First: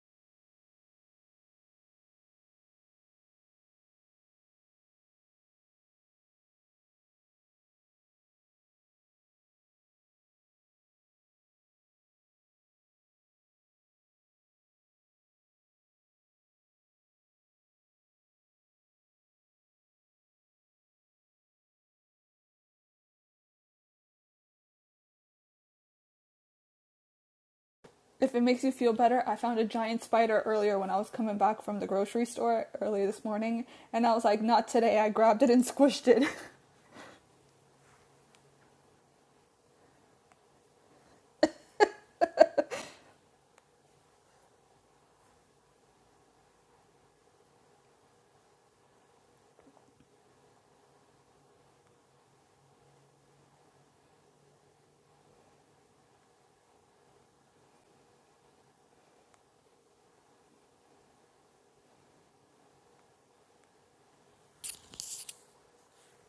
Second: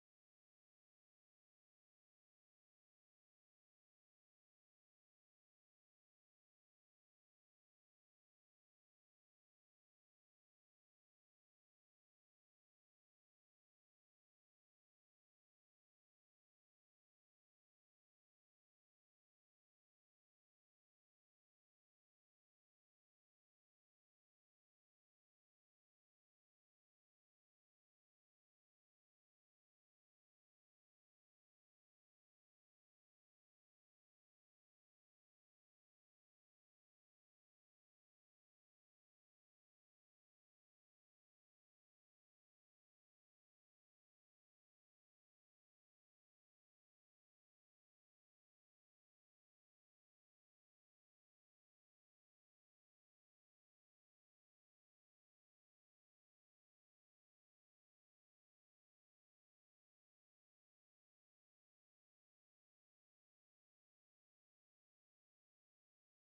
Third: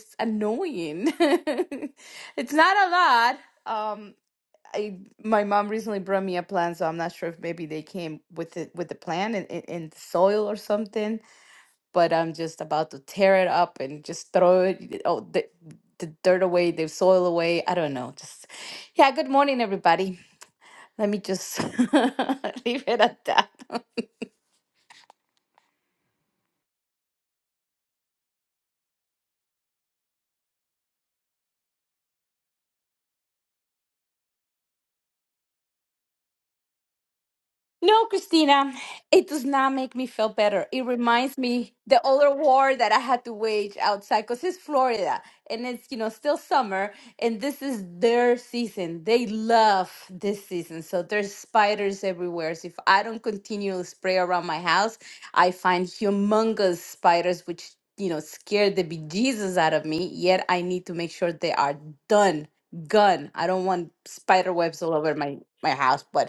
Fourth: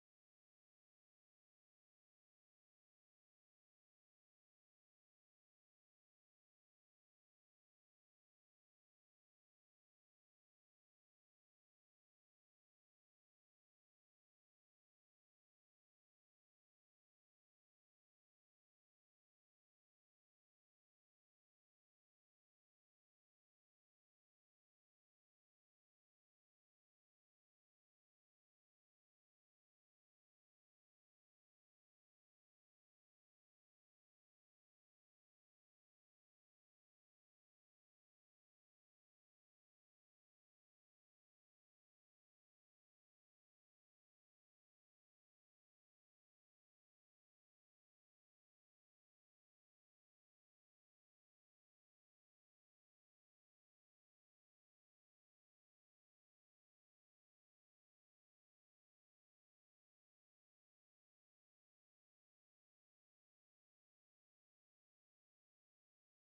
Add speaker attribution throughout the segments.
Speaker 1: it's annoying. it's not a lot. Um, I my mom recently brought me a plant, so I'm not sure if maybe they came with it with the plant in, in, in the soil or something. But I'm just about to tear it up and just throw it oh the the dirt away, the soil away. I don't know. Just yeah. Good morning, everybody. Let me just leave it at that.
Speaker 2: If it makes you feel better, I found a giant spider earlier when I was coming back from the grocery store earlier this morning, and I was like, not today. I grabbed it and squished it.
Speaker 1: No, Christina, it does not make me feel better. It reminds me the other war that I had to wage outside because it's Florida and it's, you know, still summer and this is their season. They love this season. So there's spiders everywhere. So if I don't continually spray around my house, I find humongous spiders, which, you know, scare the bejesus out of me. Yet I need to make sure they are done, gone. I don't want spider webs all over my, my house, but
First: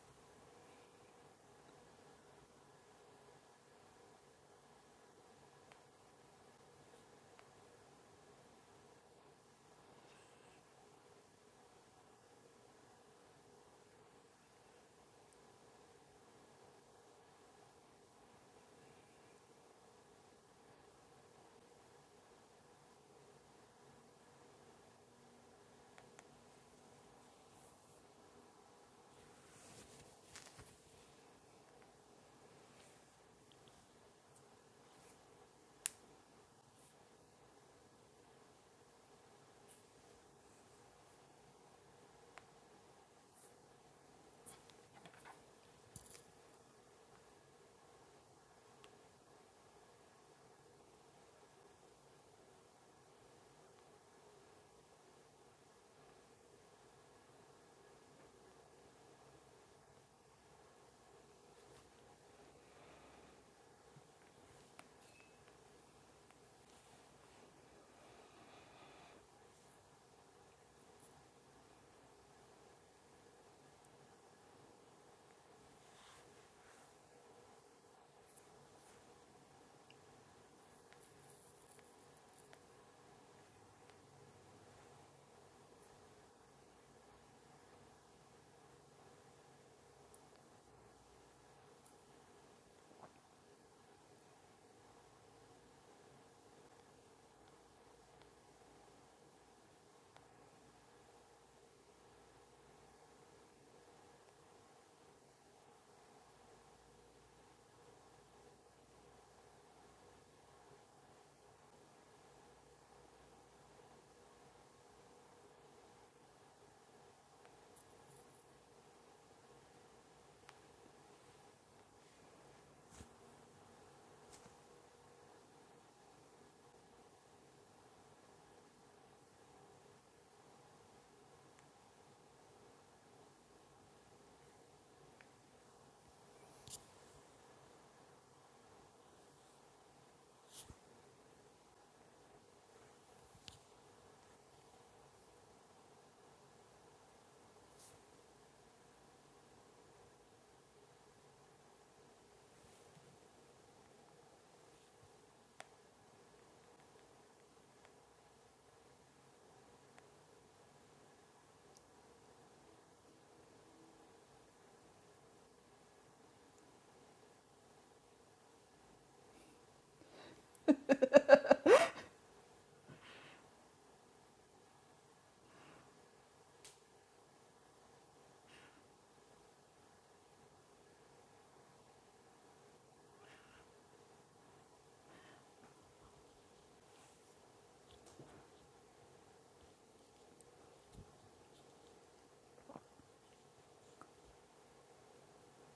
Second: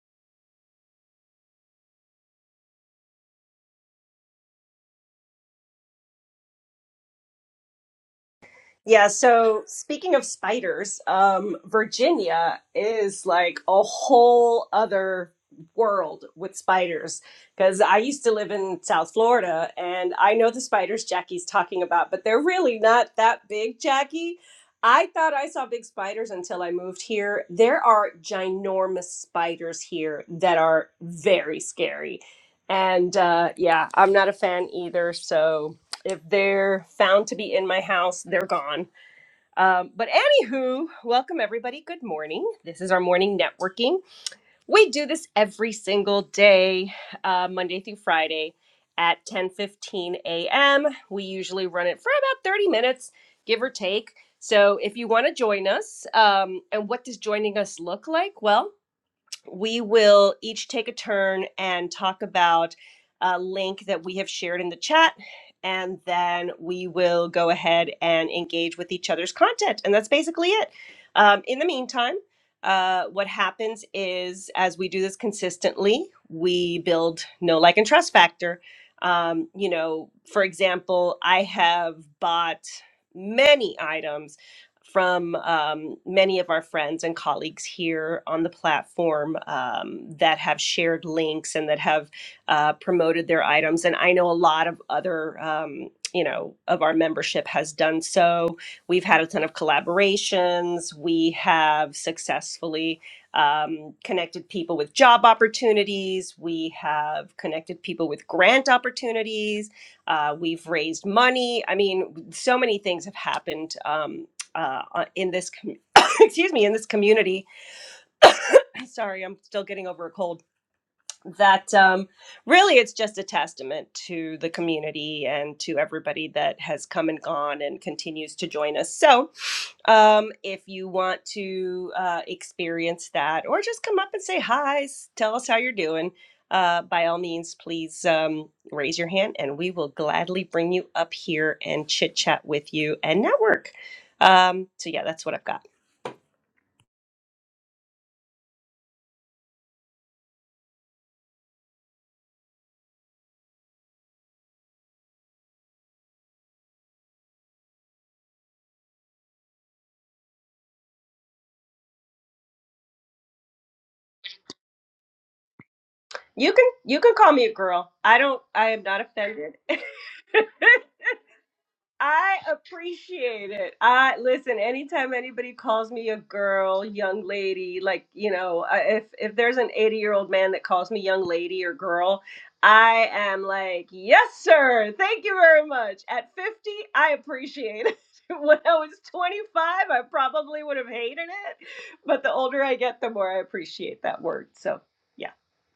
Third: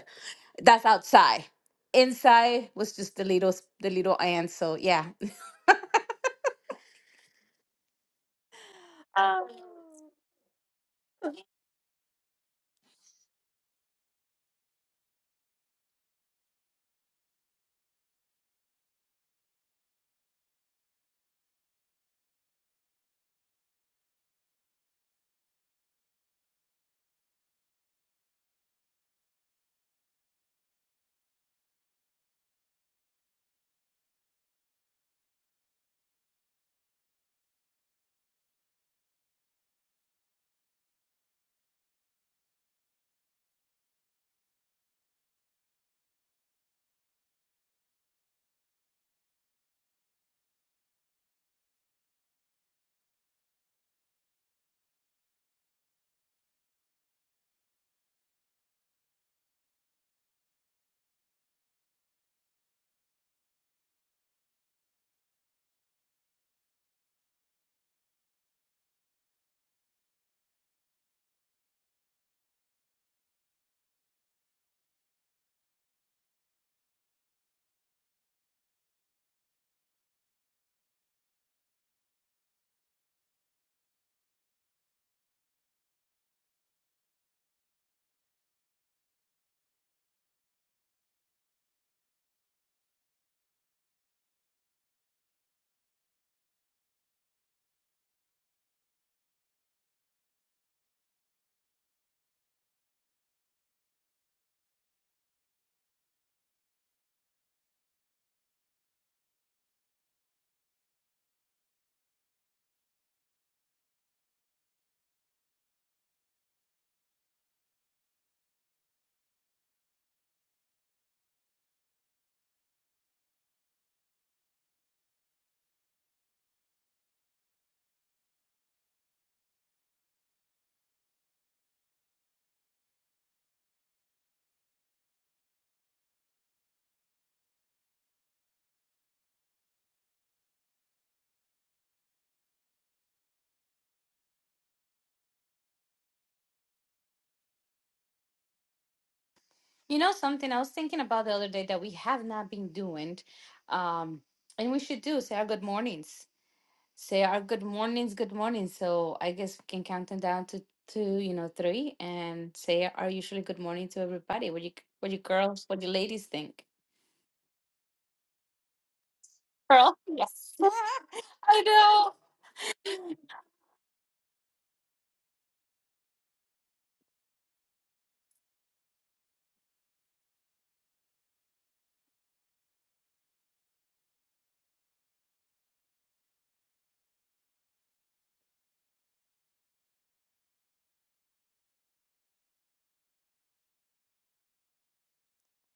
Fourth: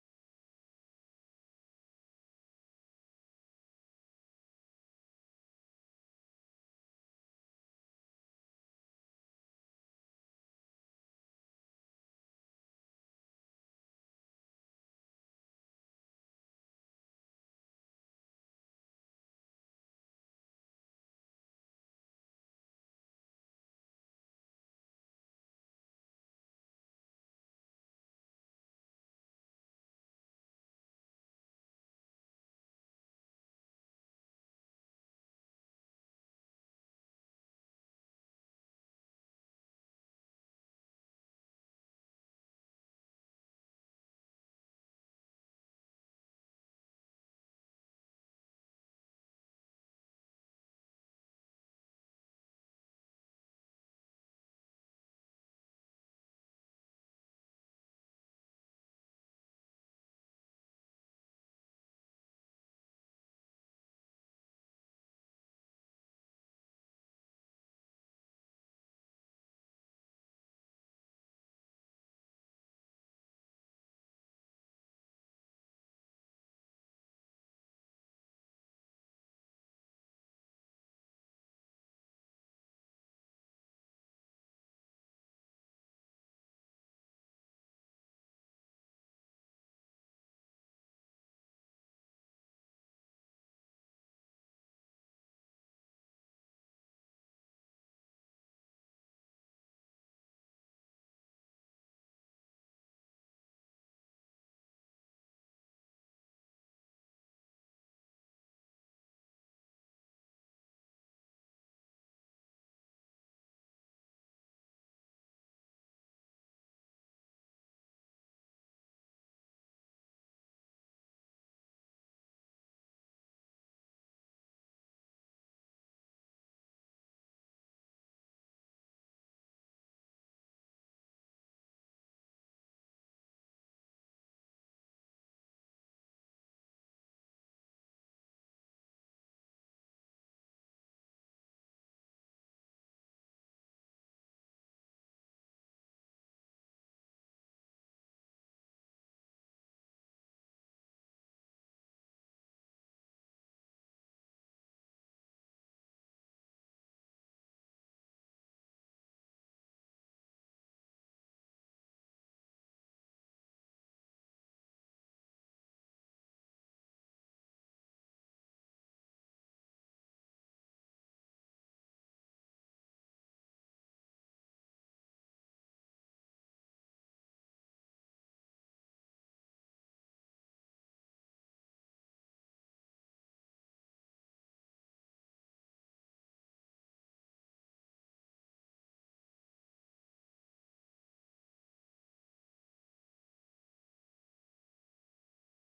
Speaker 1: that's outside. Inside was just the little the little ants. So yeah.
Speaker 3: Yeah,
Speaker 1: Uh,
Speaker 3: so speaking of spiders, um, Virginia is like a whole other world with spiders because I used to live in South Florida and I know the spiders Jackie's talking about, but they're really not that big, Jackie. I thought I saw big spiders until I moved here. There are ginormous spiders here that are very scary. And uh, yeah, I'm not a fan either. So if they're found to be in my house, they're gone. Um, but anywho, welcome everybody. Good morning. This is our morning networking. We do this every single day, uh, Monday through Friday at 10:15 a.m. We usually run it for about 30 minutes, give or take. So if you want to join us, um, and what does joining us look like? Well, we will each take a turn and talk about a link that we have shared in the chat. And then we will go ahead and engage with each other's content. And that's basically it. Um, in the meantime, uh, what happens is as we do this consistently, we build know, like, and trust factor. Um, you know, for example, I have bought many items from um, many of our friends and colleagues here on the platform um, that have shared links and that have uh, promoted their items. And I know a lot of other, um, you know, of our membership has done so. We've had a ton of collaborations. We have successfully um, connected people with job opportunities. We have connected people with grant opportunities. Uh, we've raised money. I mean, so many things have happened. Um, uh, uh, in this com- excuse me in this community. Sorry, I'm still getting over a cold that um, really it's just a testament to the community and to everybody that has come and gone and continues to join us. So, um, if you want to uh, experience that or just come up and say hi, s- tell us how you're doing, uh, by all means, please um, raise your hand and we will gladly bring you up here and chit chat with you and network. Um, so, yeah, that's what I've got.
Speaker 1: You know something I was thinking about the other day that we have not been doing, um, and we should do say our good mornings. Say our good mornings, good morning. So I guess we can count them down to two, you know, three, and say our usually good morning to everybody. What do you what do you girls, what do you ladies
Speaker 3: You
Speaker 1: think?
Speaker 3: can you can call me a girl. I don't I am not offended.
Speaker 1: Girl, yes. I know.
Speaker 3: I appreciate it. I listen, anytime anybody calls me a girl, young lady, like, you know, I- if if there's an 80-year-old man that calls me young lady or girl, I am like, "Yes, sir. Thank you very much." At 50, I appreciate it. When I was 25, I probably would have hated it, but the older I get, the more I appreciate that word. So, yeah.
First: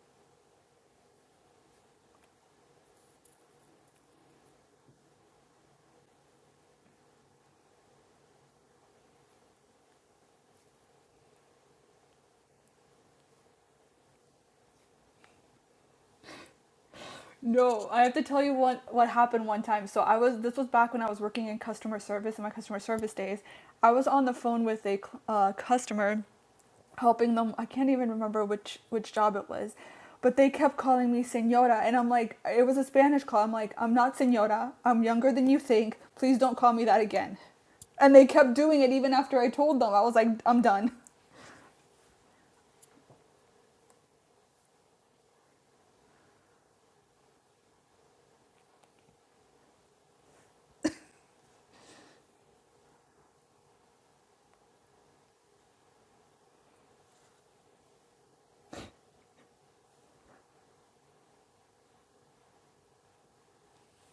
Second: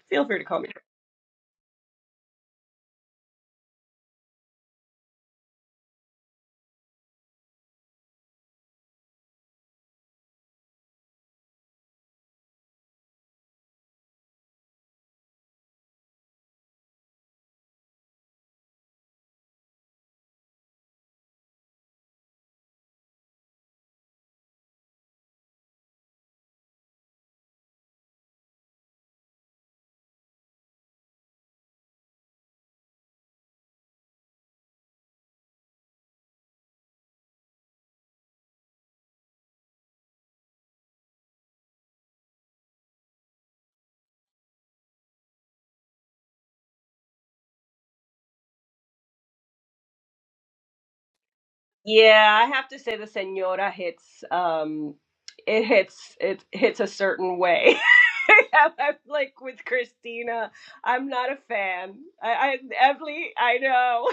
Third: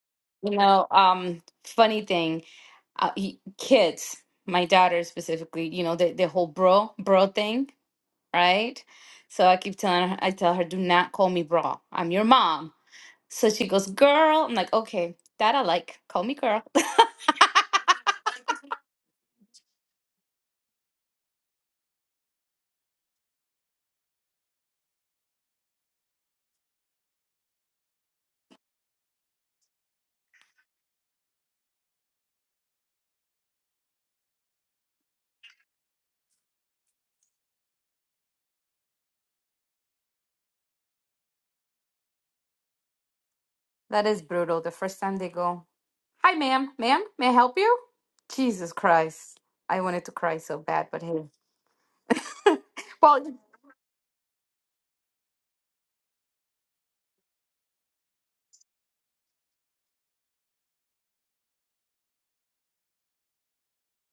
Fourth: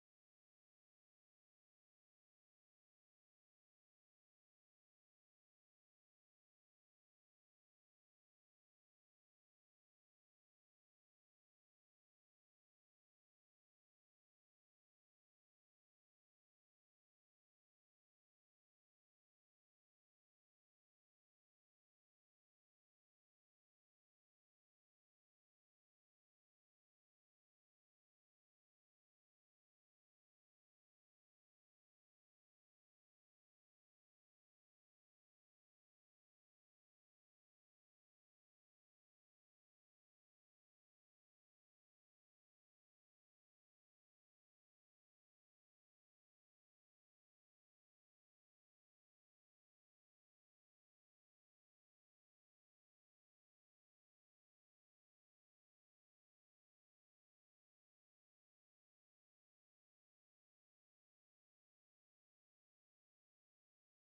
Speaker 3: Feel free to
Speaker 1: You
Speaker 3: call me.
Speaker 1: know, um, funny thing, uh, y- kids, my daughter specifically, you know, the, the whole bro, bro thing, right? So I keep telling her, I tell her, do not call me bro. I'm your mom. So she goes, girl. I'm like, okay, that I like. Call me girl.
Speaker 2: No, I have to tell you what what happened one time. So I was this was back when I was working in customer service in my customer service days. I was on the phone with a cl- uh, customer, helping them. I can't even remember which which job it was, but they kept calling me señora, and I'm like, it was a Spanish call. I'm like, I'm not señora. I'm younger than you think. Please don't call me that again. And they kept doing it even after I told them. I was like, I'm done.
Speaker 1: That is brutal. The first time they go, hi, ma'am, ma'am, may I help you? Jesus Christ. I wanted to cry so bad, but hey.
Speaker 3: Yeah, I have to say the
Speaker 1: Well,
Speaker 3: senora hits um it hits it hits a certain way. I'm like with Christina, I'm not a fan. I, I Evely, I know.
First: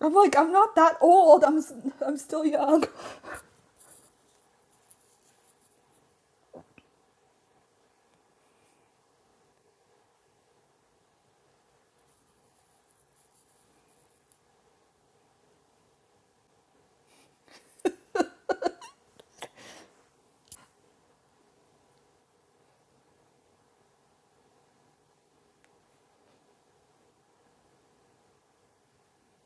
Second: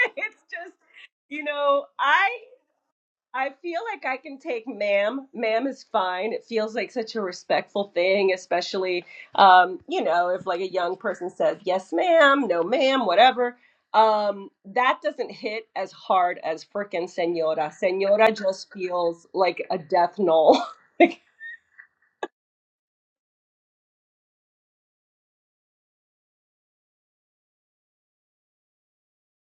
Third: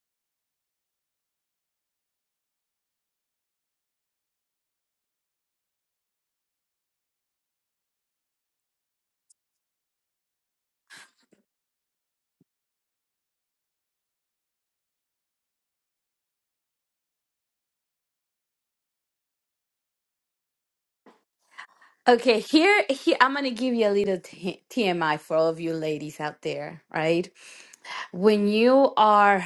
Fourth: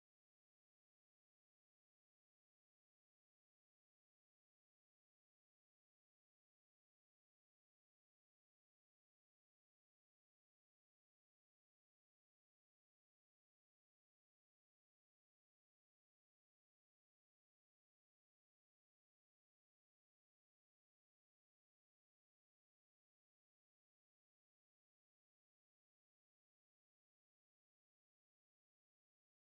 Speaker 2: I'm like,
Speaker 3: it's
Speaker 2: I'm
Speaker 3: just
Speaker 2: not that old.
Speaker 3: you
Speaker 2: I'm s-
Speaker 3: know,
Speaker 2: I'm
Speaker 3: I
Speaker 2: still young.
Speaker 3: I feel like I can take ma'am. Ma'am is fine. It feels like such a respectful thing, especially, um, you know, if like a young person says, yes, ma'am, no, ma'am, whatever. Um, that doesn't hit as hard as frickin' senora. Senora just feels like a death knell. Like,
Speaker 1: okay, here, here I'm gonna give you a little t- TMI for all of you ladies out there, right? when you are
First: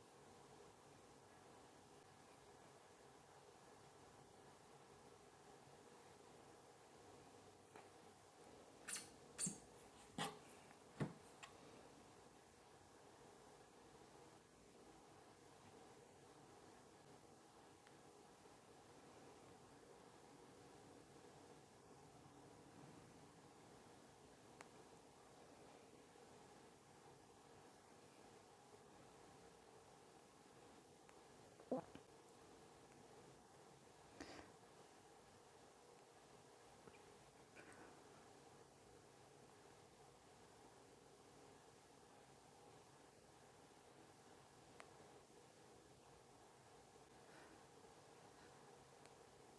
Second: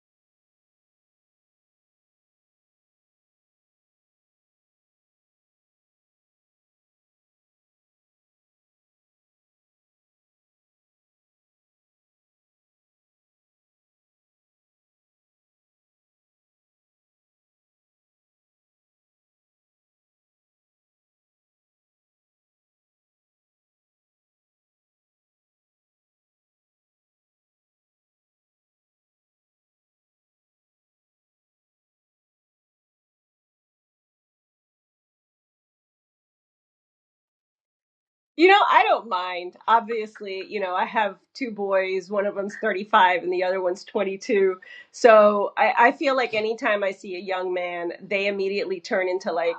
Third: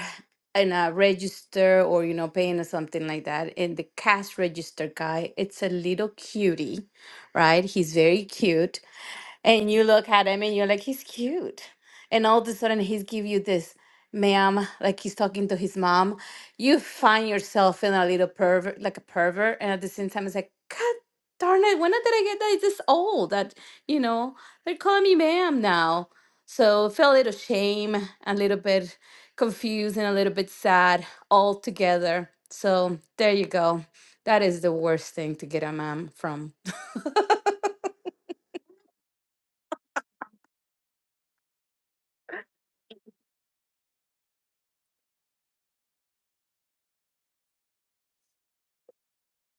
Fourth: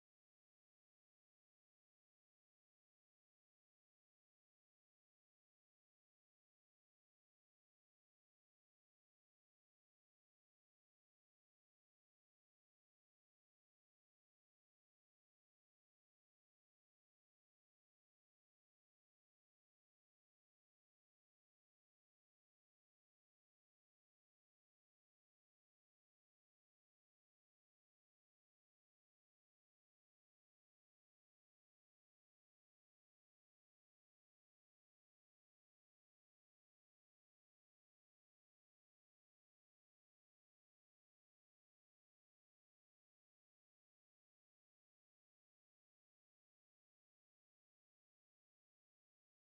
Speaker 1: in a register or you know paying or something like that in the cash register guy it's a little cutie right he's very cute and you look at him and you're like he's cute and all of a sudden he's give you this ma'am like he's talking to his mom you find yourself feeling a little pervert like a pervert and at the same time it's like god darn it when did i get that It's this old that you know they're calling me ma'am now so feel a little shame a little bit confused and a little bit sad all together so there you go that is the worst thing to get a ma'am from
Speaker 3: You know, I don't mind. Obviously, you know, I have two boys. One of them's 35 and the other one's 22. So I, I feel like anytime I see a young man, they immediately turn into like,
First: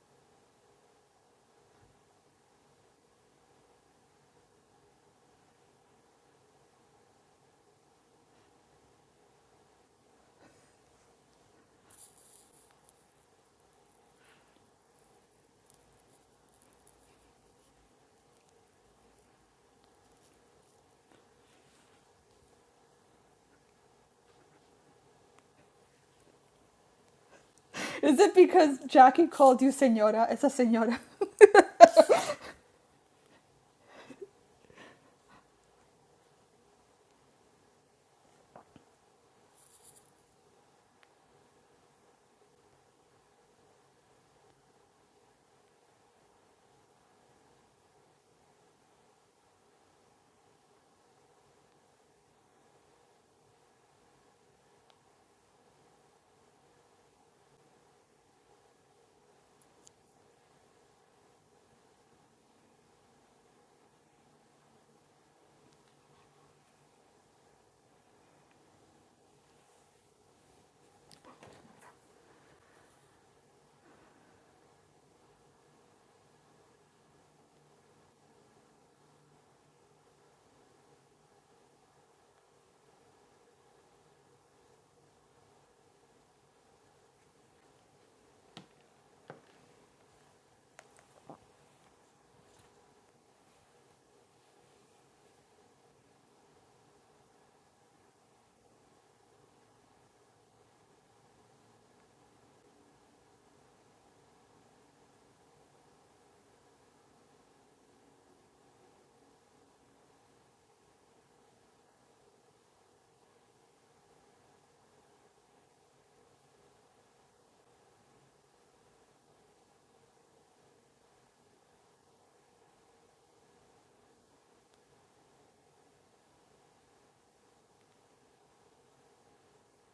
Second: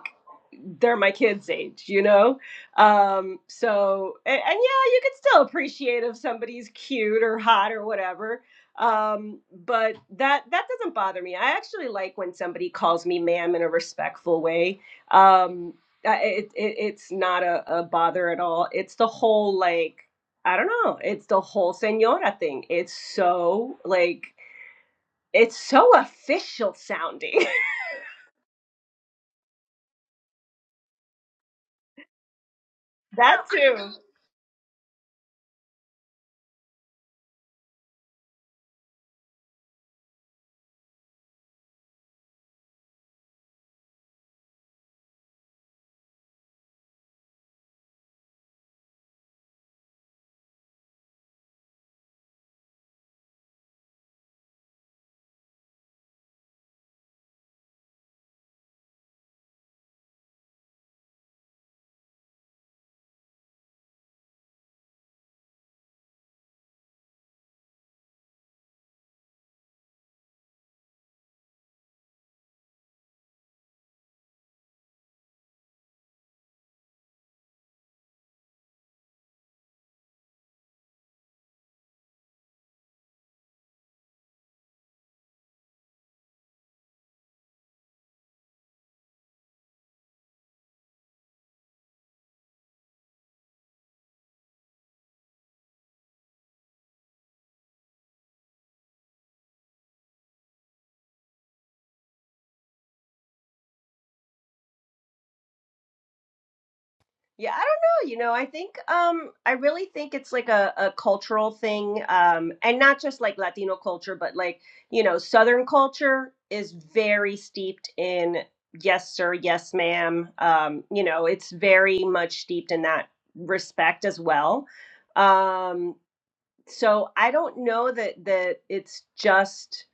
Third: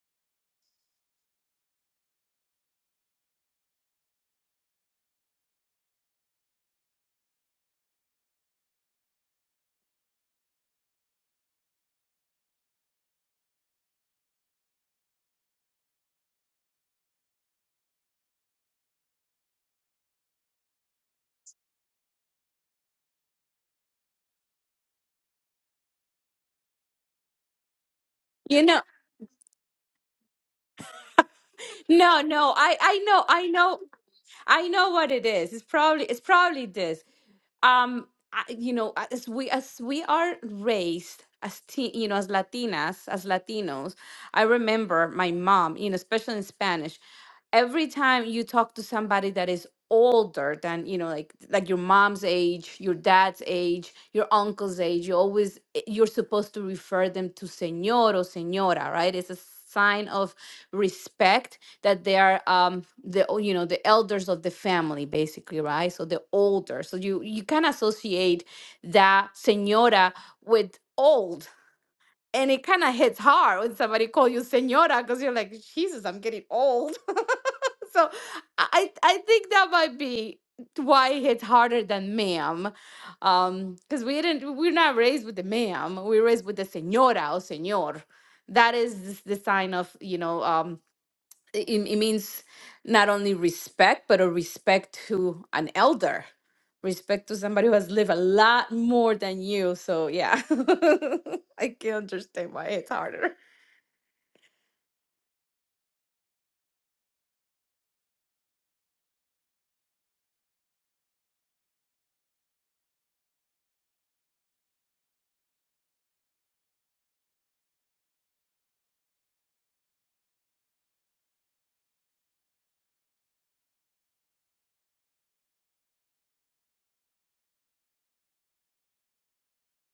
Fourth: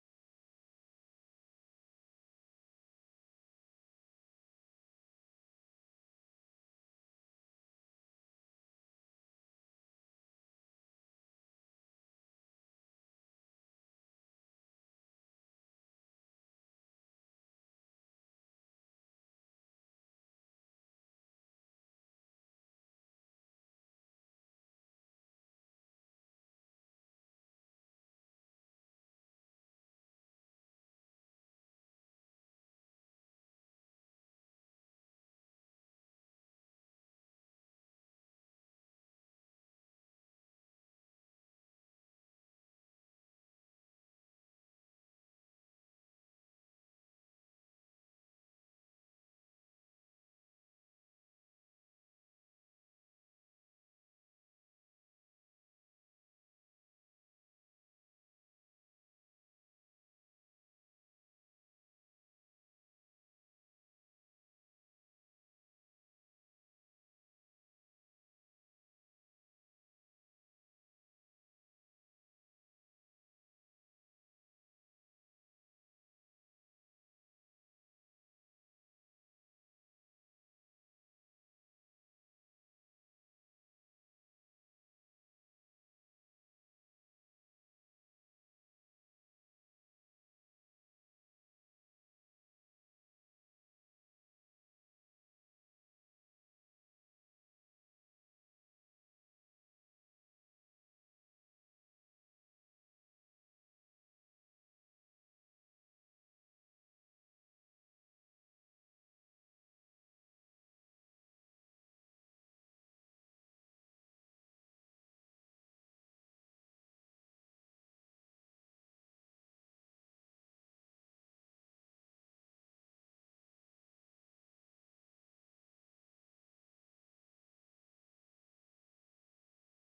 Speaker 3: they're my kids' age, you know? Um, so, and, and yeah, you can still appreciate if somebody's cute or hot or whatever. Um, but that that doesn't bother me. I actually like when somebody calls me ma'am in a respectful way. Um, I- it, it it's not a, a bother at all. It's the whole like I don't know. It's the whole senora thing. It's so like it's so official sounding.
Speaker 2: Is it
Speaker 1: You
Speaker 2: because
Speaker 1: know,
Speaker 2: Jackie called you senora? It's a senora.
Speaker 1: no, no, I, I know,
Speaker 3: that
Speaker 1: I know,
Speaker 3: too.
Speaker 1: I know what it is. It's probably, it's probably this. um I- you know as we as we are raised as teen, you know as latinas as latinos i remember my mom you know especially in spanish every time you talk to somebody that is older than you know like like your mom's age your dad's age your uncle's age you always eh, you're supposed to refer them to señor or señora right it's a sign of respect that they are um the o- you know the elders of the family basically right so the older so you you can associate that señora with old and it kind of hits hard when somebody call you señora because you're like jesus i'm getting old so i i think that might be why it hits harder than ma'am um because we didn't we're not raised with the ma'am we're raised with the señora or señor that is the the sign of you know um it, it means not only respect but a respect to an elder respect to somebody who has lived a lot more than you so yeah i can understand why it's harder
Speaker 3: Yeah, I don't know. You know, I think um I really think it's like a, a cultural thing, um, and not just like Latino culture, but like, you know, Southern culture is very steeped in yes, sir, yes, ma'am. Um, you know, it's very much steeped in that respect as well. Um, so I don't know that that it's just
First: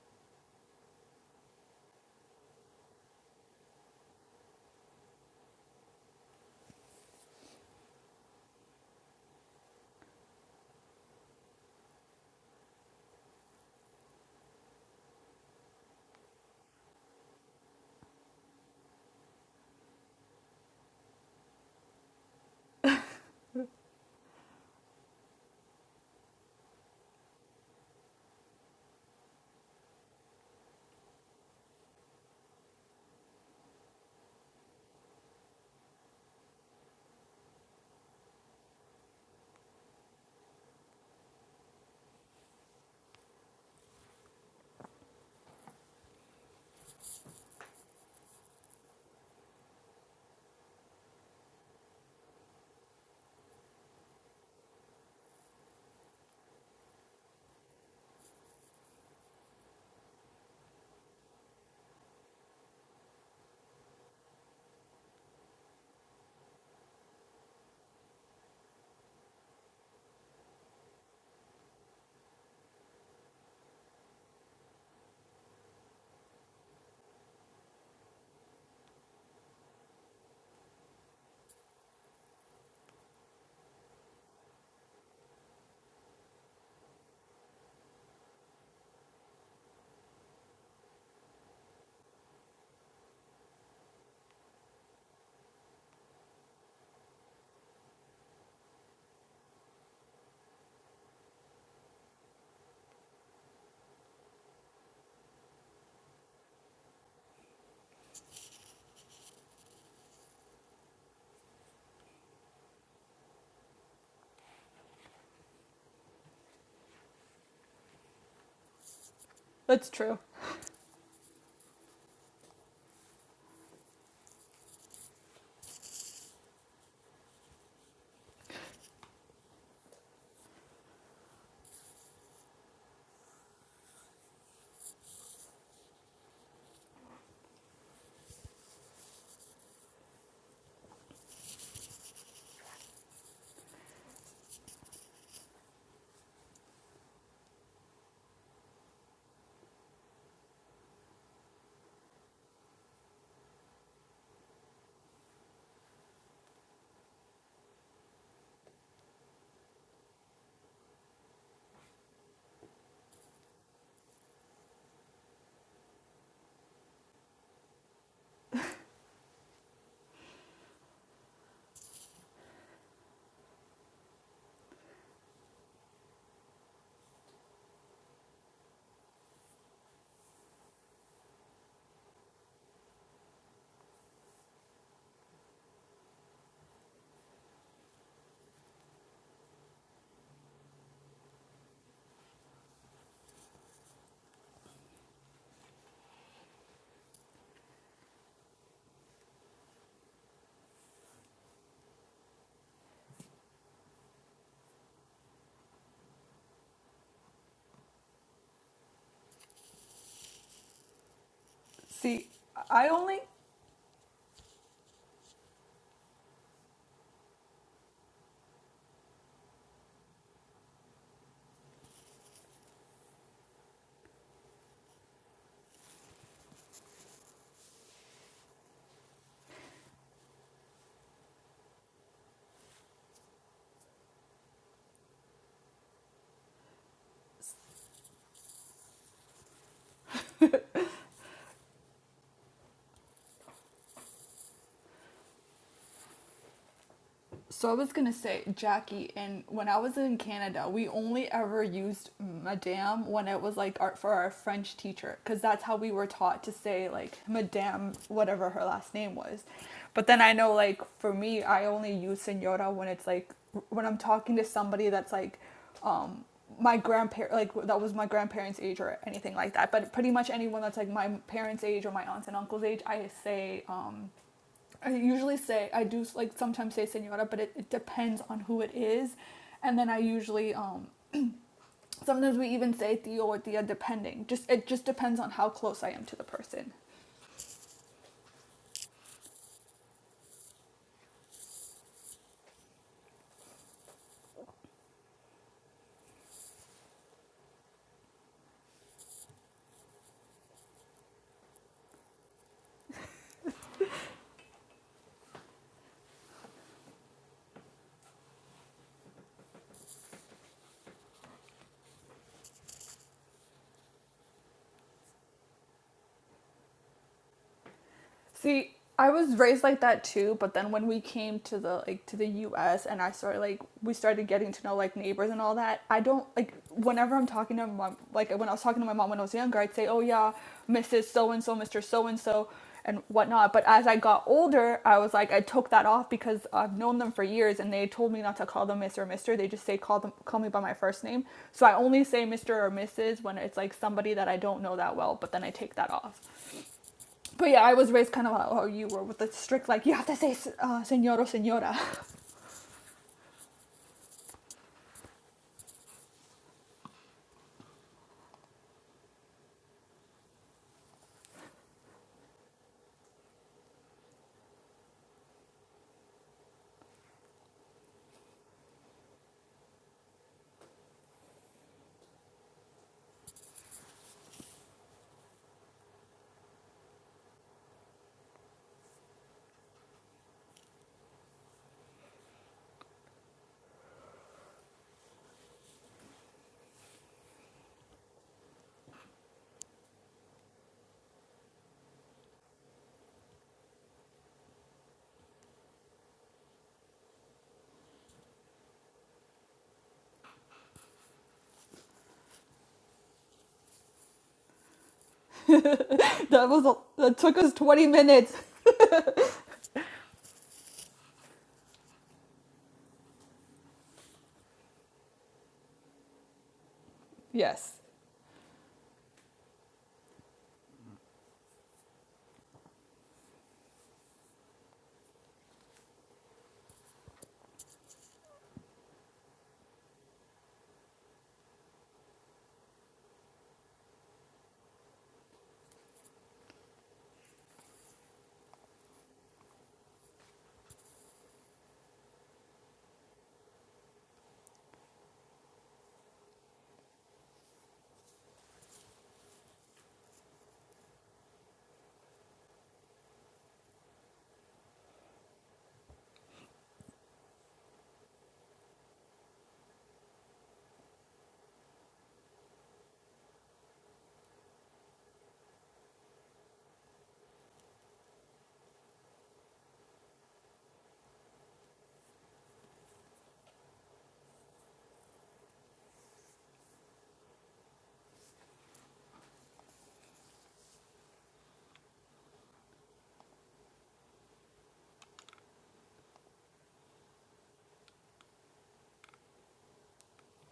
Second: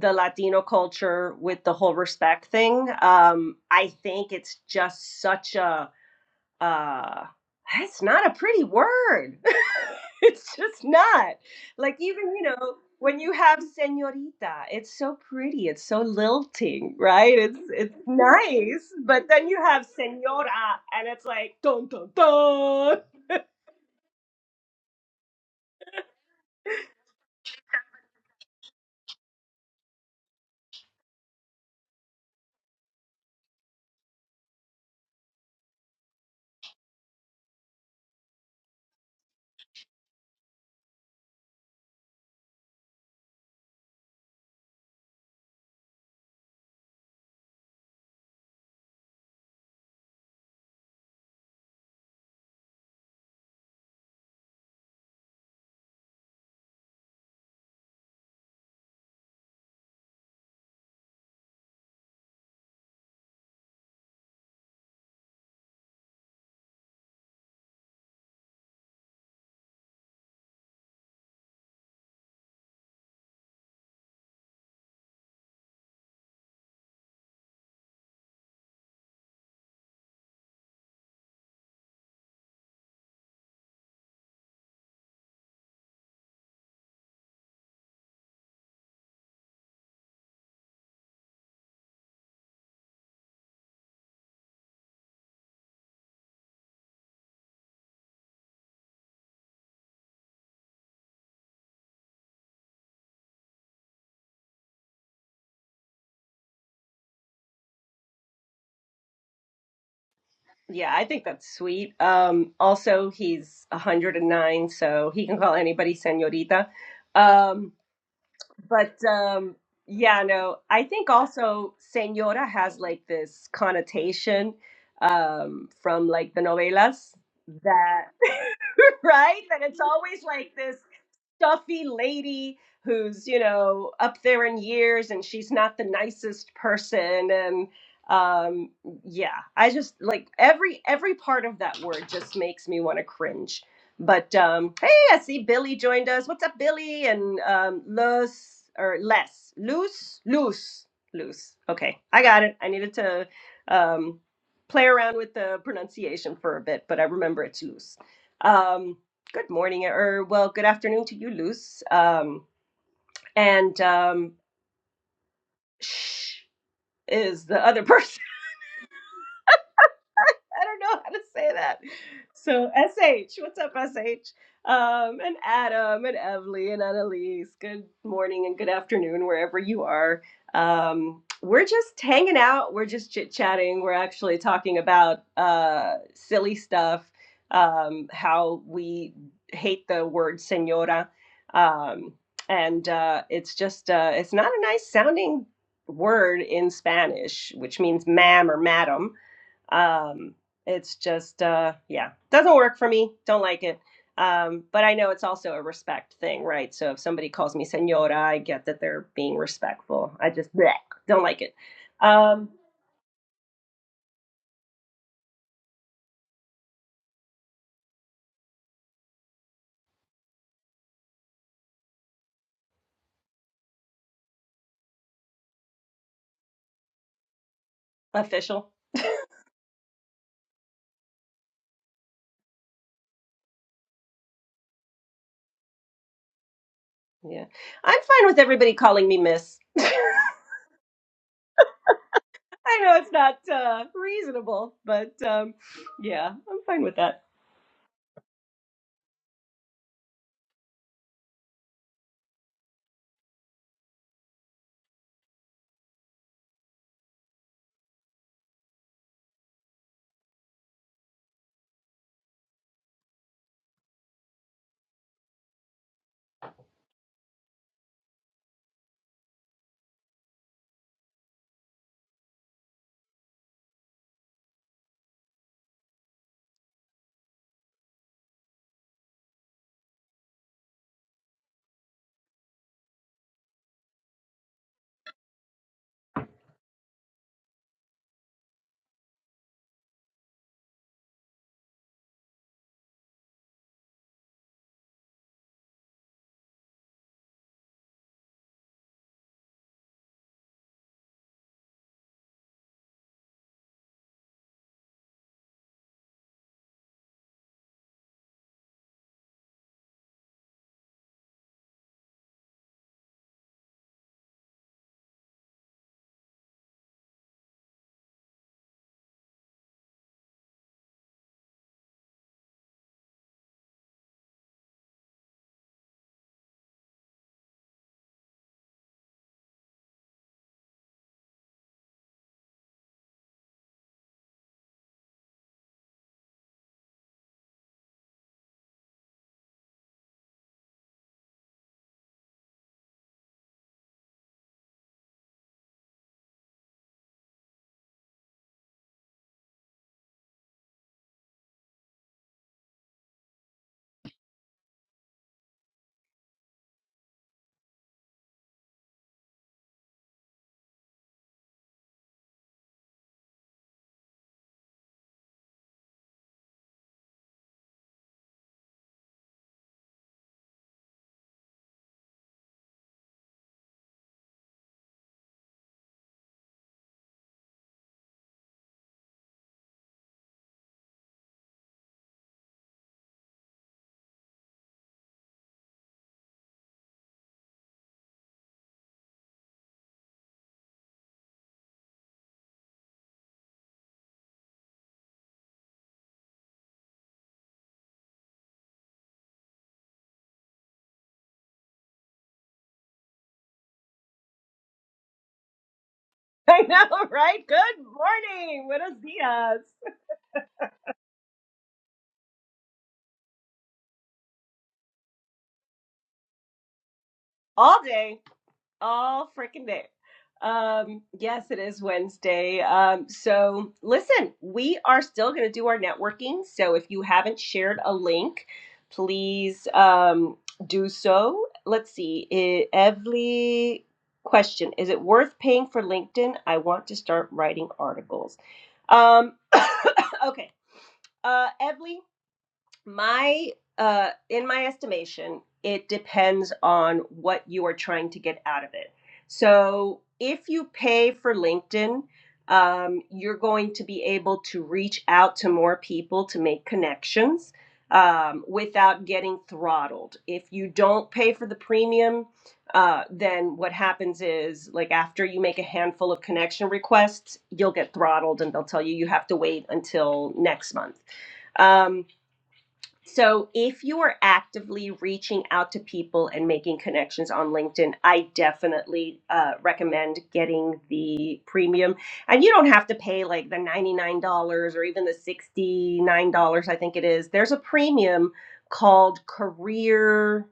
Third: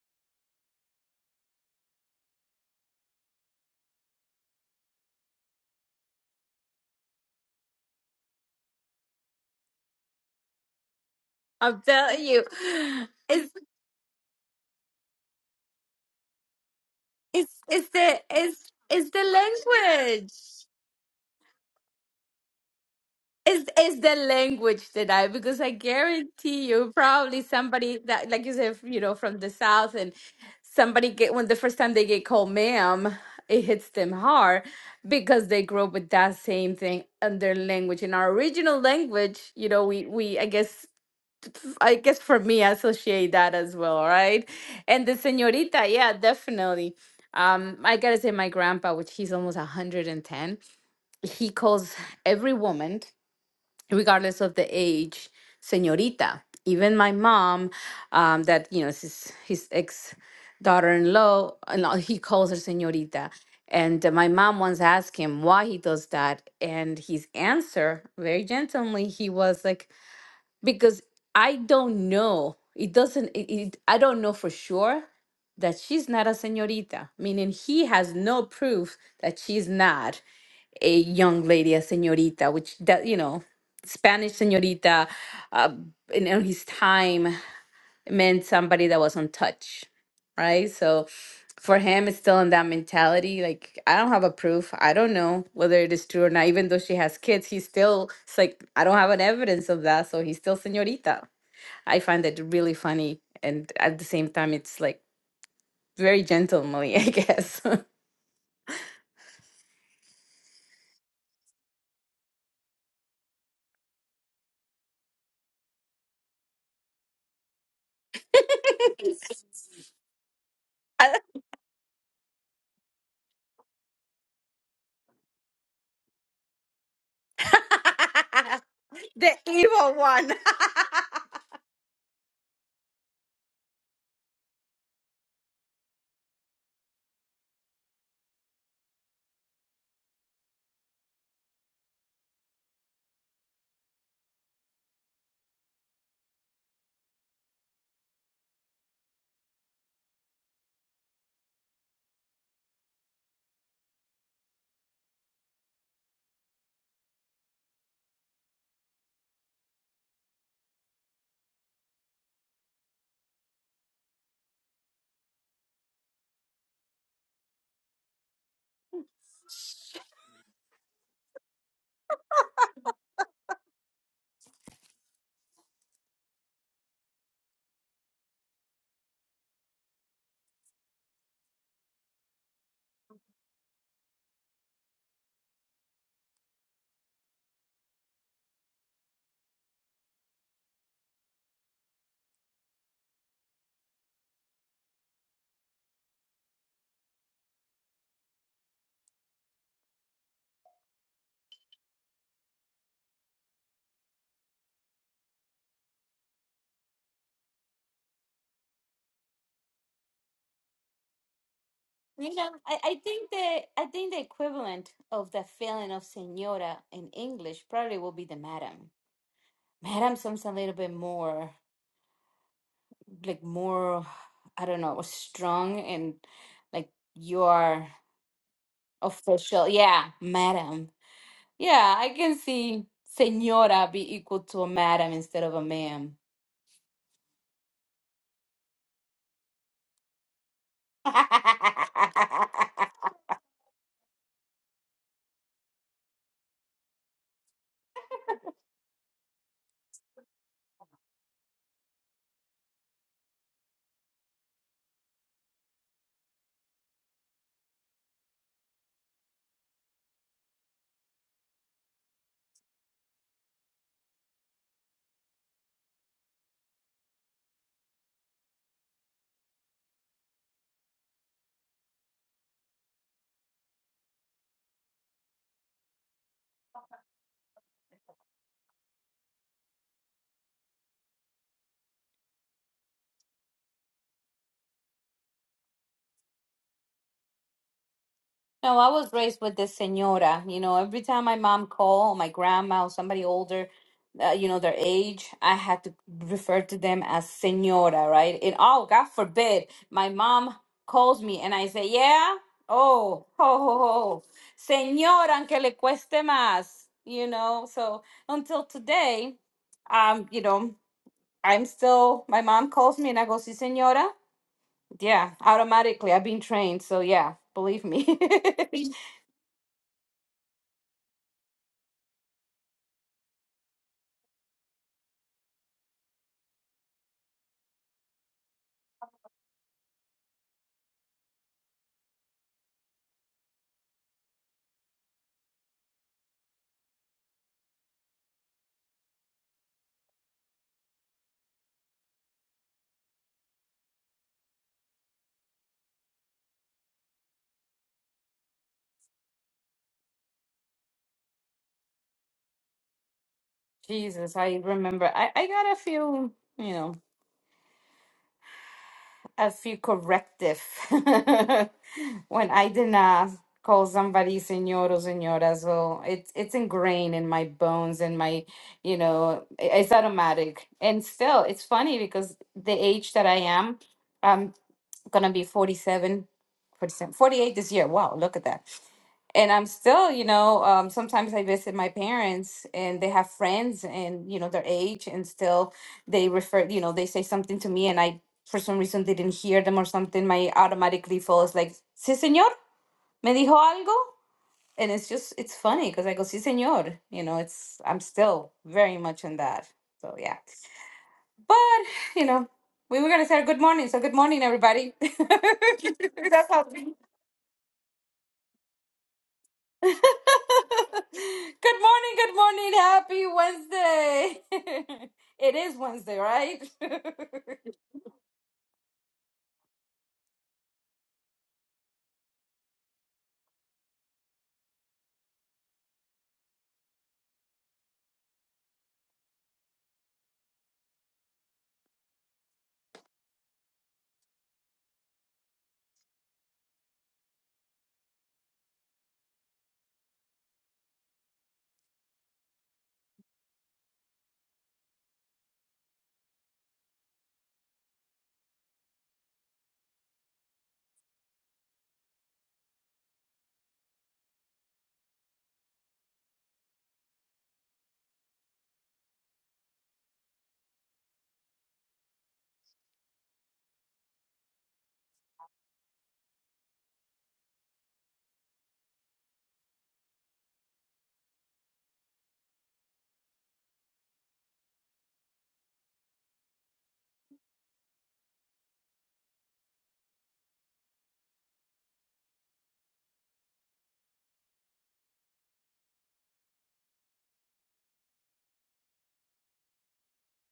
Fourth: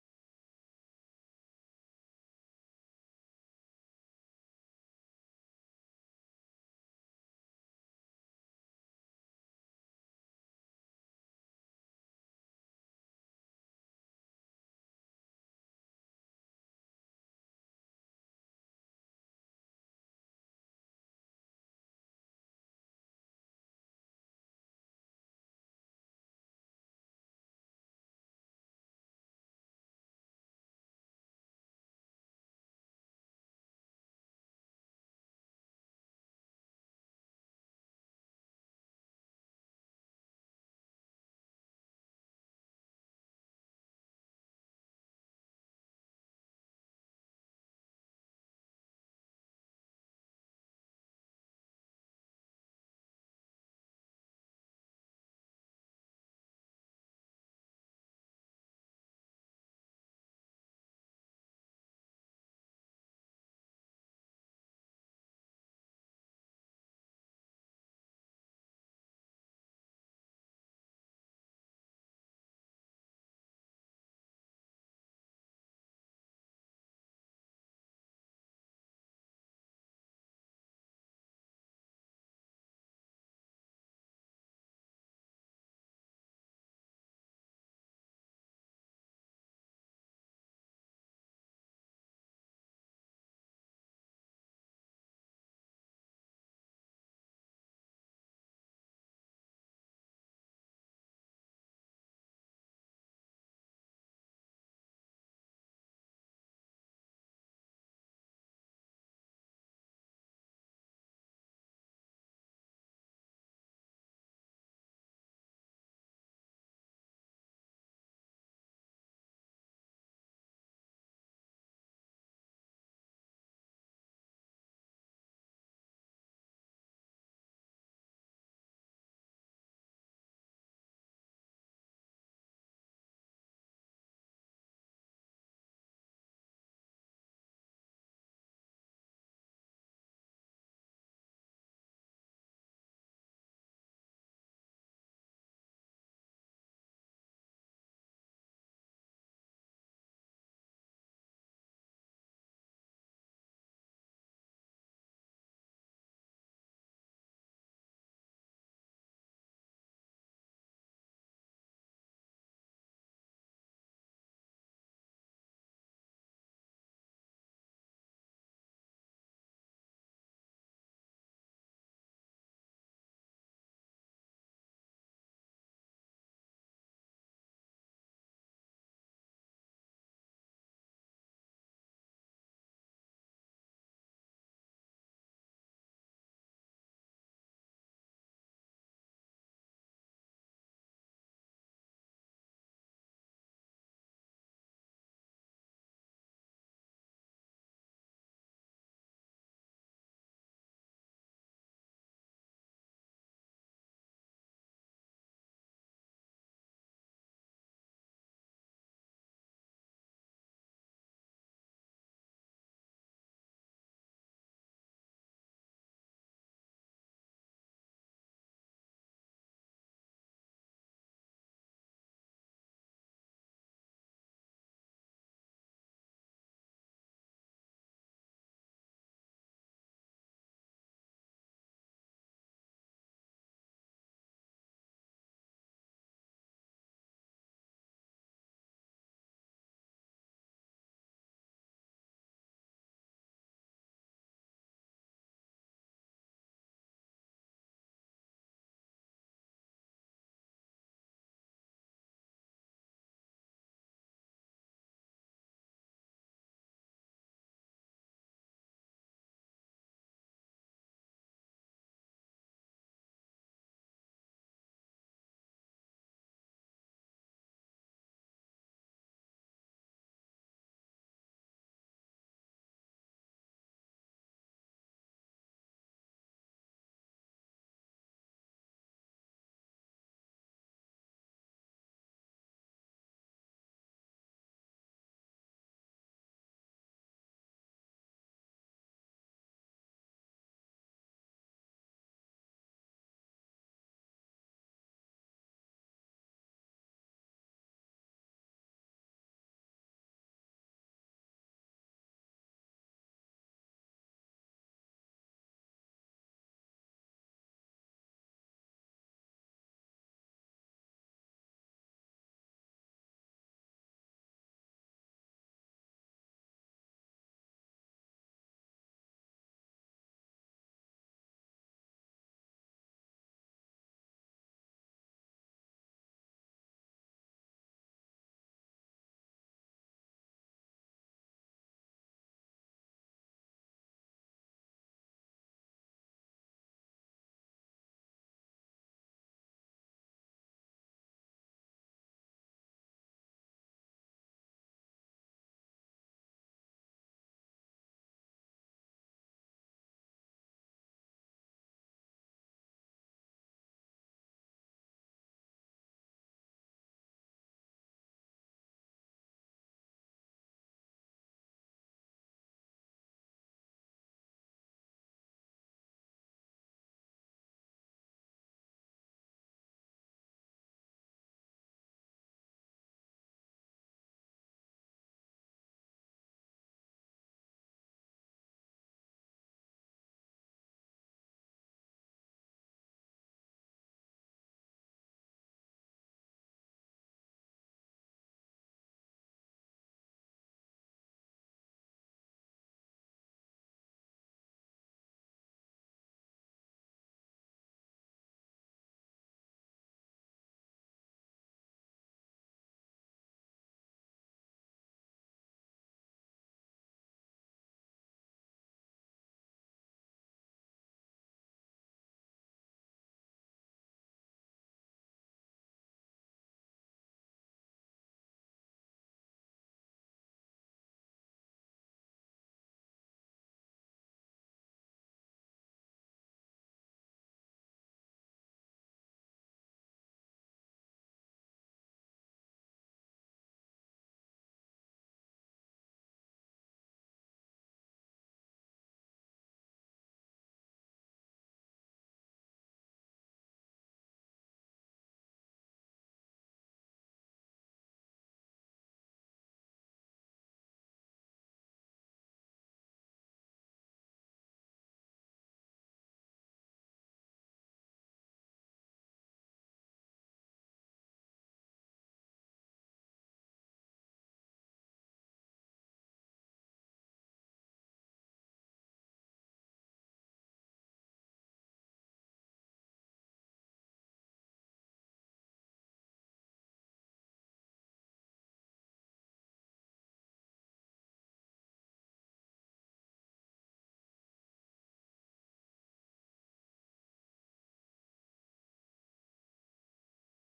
Speaker 3: the Latino culture with the whole respect thing. Um, I think it's just such a uh that's not a pretty word. it's just not.
Speaker 1: i'm
Speaker 3: Like
Speaker 1: telling
Speaker 3: even, you
Speaker 1: you
Speaker 3: know, when you
Speaker 1: it's
Speaker 3: have señorita, it's so pretty, it's so lilting, right?
Speaker 1: it's
Speaker 3: It's
Speaker 1: it's
Speaker 3: it's
Speaker 1: the it's
Speaker 3: nice,
Speaker 1: it's the
Speaker 3: but then you have
Speaker 1: language
Speaker 3: señora and it's like dun dun dun.
Speaker 1: It's, it's the language today because I guarantee you, probably somebody that, like you said, you know, from the South, and somebody get when the first time they get called ma'am, it hits them hard because they grow up with that same thing in their language. In our original language, you know, we we I guess I guess for me, I associate that as well, right? And the señorita, yeah, definitely. Um, I gotta say, my grandpa, which he's almost 110, he calls every woman regardless of the age, señorita. Even my mom, um, that you know, is his, his ex daughter-in-law, and all- he calls her señorita. And uh, my mom once asked him why he does that, and his answer, very gently, he was like, "Because I don't know. It doesn't. It, it, I don't know for sure that she's not a señorita. Meaning he has no proof that she's not a young lady, a señorita, which that you know, Spanish señorita, uh, in, in his time meant somebody that was untouched, right? So for him, it's still in that mentality. Like I don't have a proof. I don't know whether it is true or not. Even though she has kids, he's still it's like I don't have an evidence of that, so he's still señorita. I find that really funny, and at the same time, it's like very gentlemanly, I guess.
Speaker 3: Yeah, I think that's sweet. Um also he's 109, so he can call anybody señorita. Um But um,
Speaker 2: That's true.
Speaker 3: yeah, no, I think
Speaker 1: I-
Speaker 3: also señora has like this connotation um, from like the novelas that,
Speaker 1: The
Speaker 3: right? That it's
Speaker 1: evil
Speaker 3: always
Speaker 1: one.
Speaker 3: like this stuffy lady who's you know up there in years and she's not the nicest person and um yeah i just like every every part of that word just makes me want to cringe but um hey i see billy joined us what's up billy and um los or less loose loose loose okay i got it i needed to um play around with the pronunciation for a bit but i remember it's loose Um, Good morning, or well, good afternoon to you, Luz. Um, and um, Sh is the other person. I don't know how to say that. So SH, what's up, SH? Um, and Adam and Evely and Annalise, good morning and good afternoon, wherever you are. Um, we're just hanging out, we're just chit chatting, we're actually talking about uh, silly stuff, um, how we hate the word senora. Um, and uh, it's just, uh, it's not a nice sounding word in Spanish, which means ma'am or madam. Um, it's just, uh, yeah, doesn't work for me. Don't like it. Um, but I know it's also a respect thing, right? So if somebody calls me senora, I get that they're being respectful. I just bleh, don't like it.
Speaker 2: See,
Speaker 1: You know,
Speaker 3: Um,
Speaker 1: I,
Speaker 2: I
Speaker 1: I
Speaker 2: only
Speaker 1: think the I think the equivalent of the feeling of señora in English probably will be the madam. Madam sounds a little bit more like more I don't know, strong and like you are
Speaker 3: official.
Speaker 1: official. Yeah, madam. Yeah, I can see señora be equal to a madam instead of a ma'am.
Speaker 3: Yeah. I'm fine with everybody calling me miss. I know it's not uh, reasonable, but um, yeah, I'm fine with that.
Speaker 2: So I was gonna say, Jackie, and when I was in Canada, we only ever used madame when it was like our, for our French teacher, because that's how we were taught to say like madame, whatever her last name was. But then I know, like for me, I only use senora when it's like when I'm talking to somebody that's like um, my grandparent, like that was my grandparents' age or anything like that. But pretty much anyone that's like my parents' age or my aunts and uncles' age, I say um, I usually say I do like sometimes say senora, but it, it depends on who it is, and then I usually um sometimes we even say tío or tía depending. Just it just depends on how close I am to the person.
Speaker 1: No, I was raised with this señora. You know, every time my mom called, my grandma or somebody older, uh, you know, their age, I had to refer to them as señora, right? And oh, God forbid, my mom calls me and I say, yeah, oh, ho, ho, ho, señora, aunque le cueste más, you know? So until today, um, you know, I'm still, my mom calls me and I go, sí, señora. Yeah, automatically. I've been trained. So yeah, believe me.
Speaker 2: See, I was raised like that too, but then when we came to the like to the US and I started like we started getting to know like neighbors and all that, I don't like whenever I'm talking to my mom like when I was talking to my mom when I was younger, I'd say, Oh yeah, Mrs. So and so, Mr. So and so and whatnot. But as I got older, I was like I took that off because I've known them for years and they told me not to call them Mr. or Mr. They just say call them call me by my first name. So I only say Mr. or Mrs. when it's like somebody that I don't know that well, but then I take that off. But yeah, I was raised kind of how how you were with the strict, like, you have to say uh, senor or senora.
Speaker 1: Jesus, I remember. I, I got a few, you know, a few corrective when I did not call somebody señor or señora. So it's it's ingrained in my bones and my, you know, i- it's automatic. And still, it's funny because the age that I am. um, gonna be 47, 47, 48 this year. Wow, look at that. And I'm still, you know, um, sometimes I visit my parents and they have friends and, you know, their age and still they refer, you know, they say something to me and I, for some reason, didn't hear them or something. My automatic default is like, sí, señor, me dijo algo. And it's just, it's funny because I go, sí, señor. You know, it's, I'm still very much in that. So, yeah. But you know, we were gonna say good morning, so good morning, everybody.
Speaker 2: That
Speaker 1: That's
Speaker 3: I
Speaker 2: was,
Speaker 1: how.
Speaker 2: a,
Speaker 3: know,
Speaker 1: we.
Speaker 2: that took
Speaker 3: right?
Speaker 2: us
Speaker 3: Good
Speaker 2: 20 minutes.
Speaker 3: morning. Buenos dias.
Speaker 1: good morning, good morning, happy Wednesday. it is Wednesday, right?
Speaker 2: Yes,
Speaker 3: All day. all freaking day. Um, yes, it is Wednesday. Um, so listen, we are still going to do our networking. So if you haven't shared a link, please um, do so. Let's see. eh, Every question is it worth paying for LinkedIn? I want to start writing articles. Um, okay. Uh, Evely, my uh in my estimation it depends on what you are trying to get out of it so if you pay for linkedin um, you're going to be able to reach out to more people to make connections um, without getting throttled if you don't pay for the premium uh, then what happens is like after you make a handful of connection requests you'll get throttled and they'll tell you you have to wait until next month um, so, if you are actively reaching out to people and making connections on LinkedIn, I definitely uh, recommend getting the premium. And you don't have to pay like the $99 or even the $69, I think it is. There's a premium called Career.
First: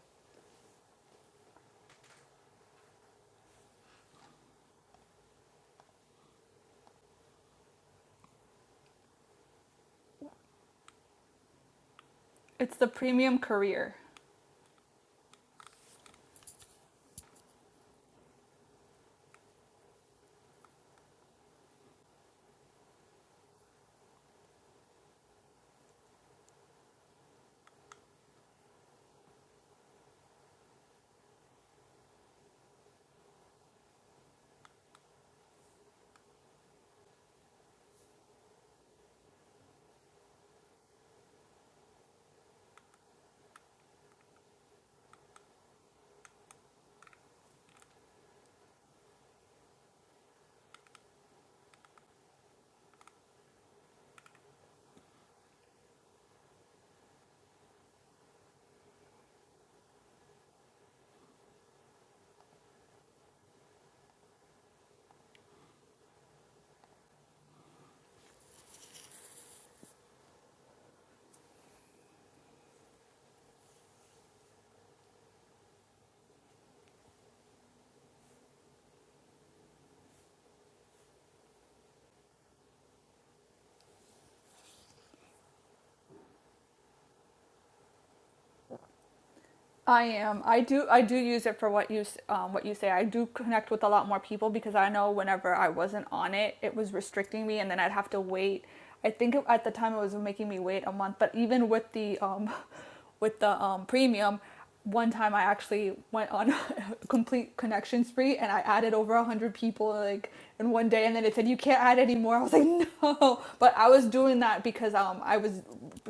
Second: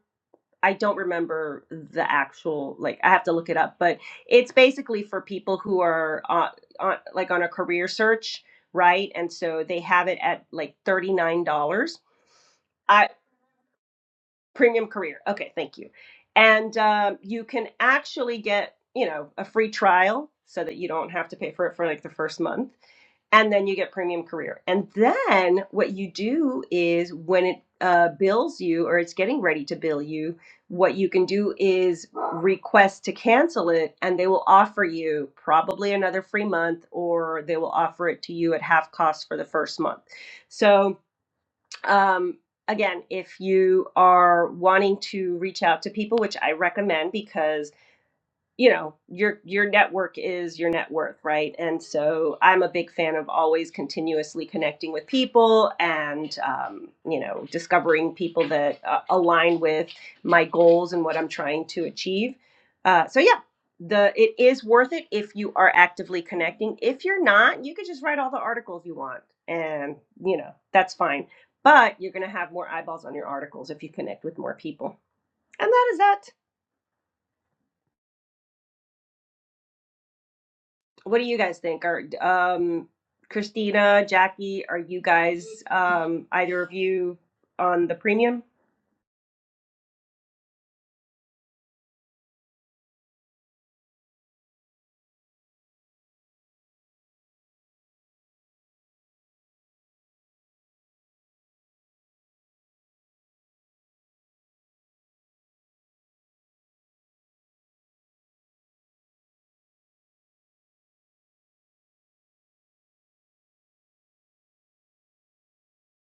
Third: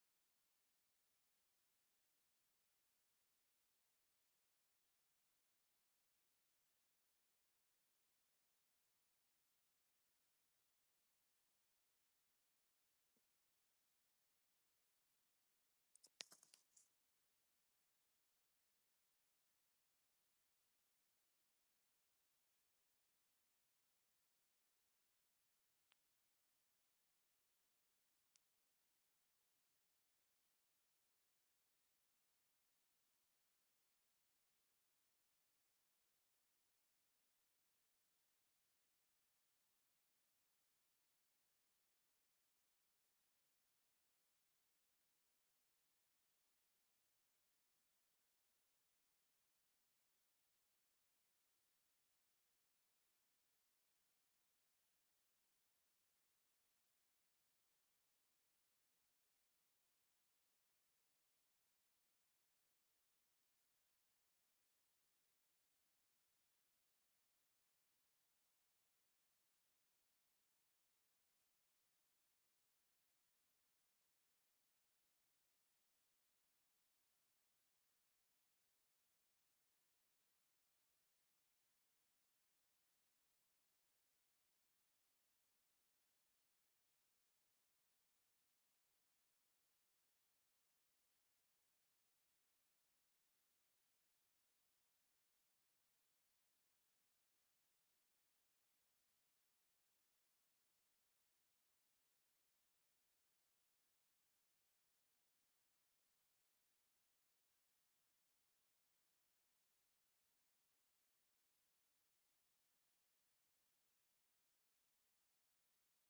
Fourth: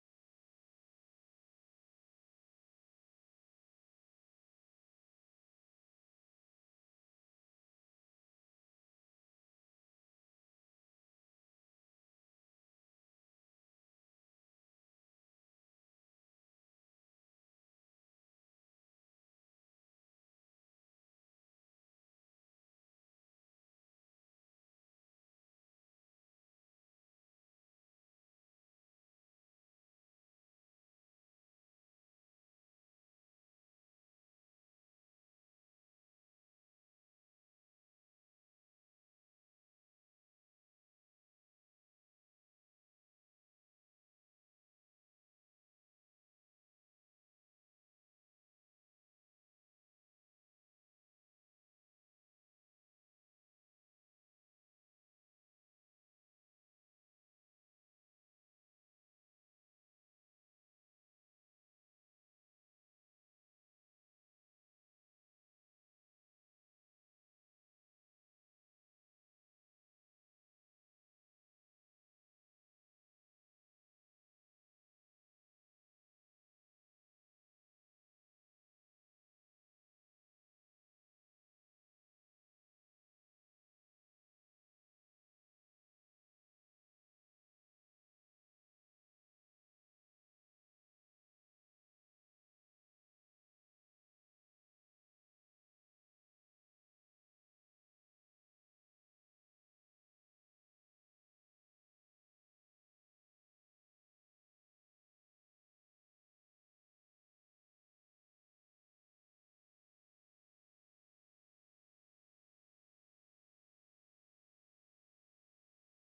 Speaker 3: I don't remember the actual, like, I have to look it up, but it's basically for people who are on, on, like on a career search, right? And so they have it at like $39.
Speaker 2: it's the premium career.
Speaker 3: Premium Career. Okay, thank you. And um, you can actually get, you know, a free trial so that you don't have to pay for it for like the first month. And then you get Premium Career. And then what you do is when it uh, bills you or it's getting ready to bill you, what you can do is request to cancel it and they will offer you probably another free month or they will offer it to you at half cost for the first month. So, um, again, if you are wanting to reach out to people, which I recommend because you know your your network is your net worth right and so i'm a big fan of always continuously connecting with people and um, you know discovering people that uh, align with my goals and what i'm trying to achieve uh, so yeah the it is worth it if you are actively connecting if you're not you could just write all the articles you want and you know that's fine but you're going to have more eyeballs on your articles if you connect with more people and that is that what do you guys think? Are um, Christina, Jackie, are you guys um, either of you on the premium?
Speaker 2: I am. I do. I do use it for what you s- um, what you say. I do connect with a lot more people because I know whenever I wasn't on it, it was restricting me, and then I'd have to wait. I think at the time it was making me wait a month. But even with the um, with the um, premium, one time I actually went on a complete connection spree and I added over a hundred people like in one day, and then it said you can't add anymore. I was like, no. But I was doing that because um, I was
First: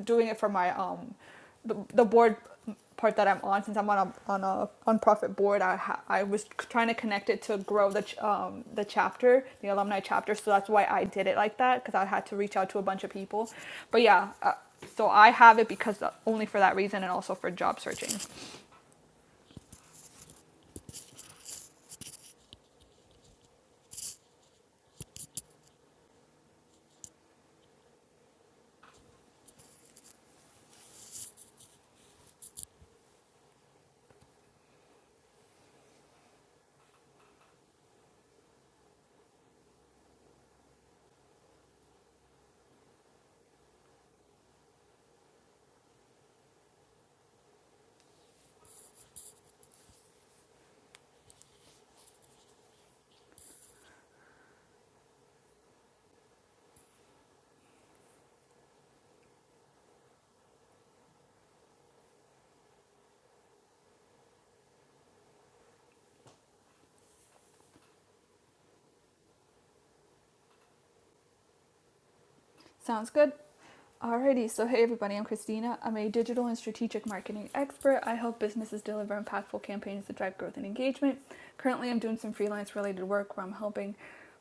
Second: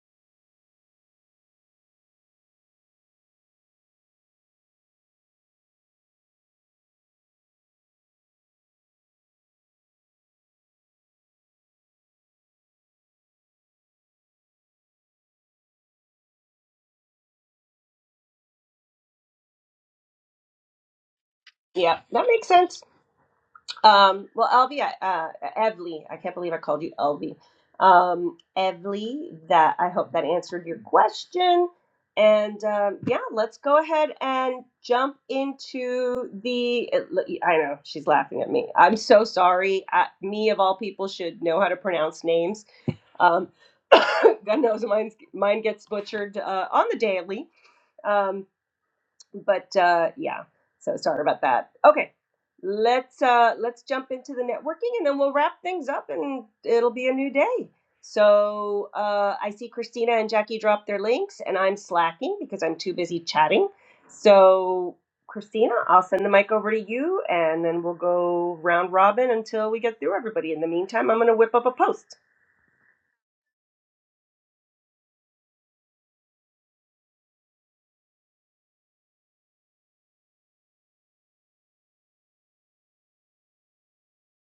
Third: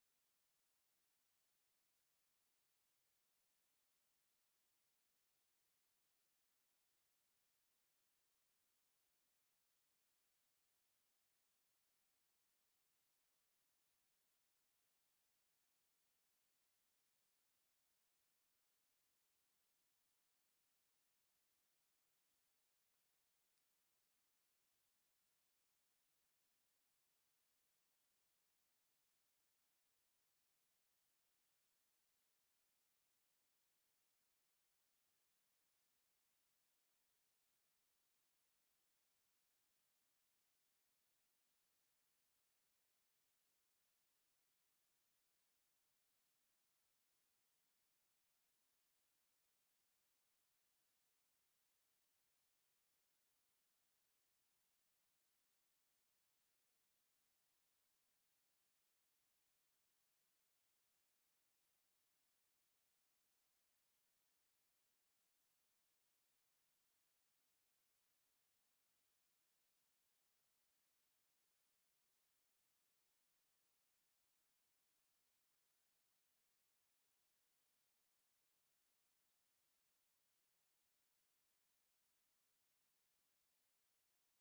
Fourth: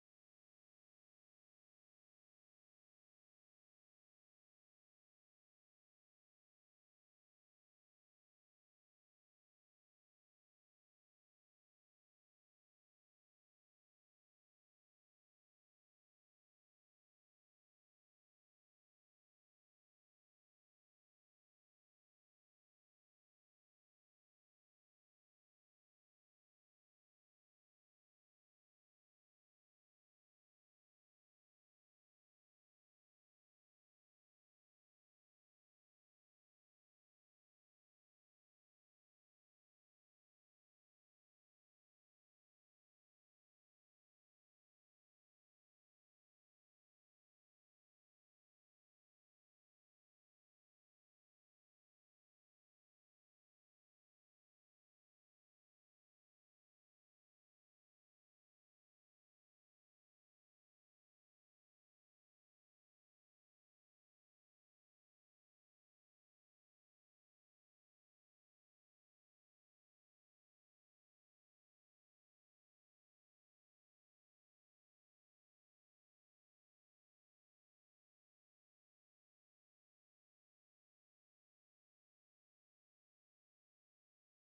Speaker 2: doing it for my um the, the board part that I'm on, since I'm on a on a nonprofit board, I ha- I was trying to connect it to grow the ch- um the chapter, the alumni chapter. So that's why I did it like that because I had to reach out to a bunch of people. But yeah, uh, so I have it because uh, only for that reason and also for job searching.
Speaker 3: Yeah, that makes sense. Um, well, Elvie, I- uh, Evely, I can't believe I called you Elvie. Um, Evely, that I hope that answered your question. And um, yeah, let's go ahead and jump into the. I know she's laughing at me. I'm so sorry. I, me of all people should know how to pronounce names. Um, God knows mine mine gets butchered uh, on the daily. Um, but uh, yeah, so sorry about that. Okay, let's uh, let's jump into the networking, and then we'll wrap things up, and it'll be a new day. So uh, I see Christina and Jackie drop their links, and I'm slacking because I'm too busy chatting. So Christina, I'll send the mic over to you and then we'll go round robin until we get through everybody. In the meantime, I'm going to whip up a post.
Speaker 2: Sounds good. Alrighty, so hey everybody, I'm Christina. I'm a digital and strategic marketing expert. I help businesses deliver impactful campaigns that drive growth and engagement. Currently, I'm doing some freelance related work where I'm helping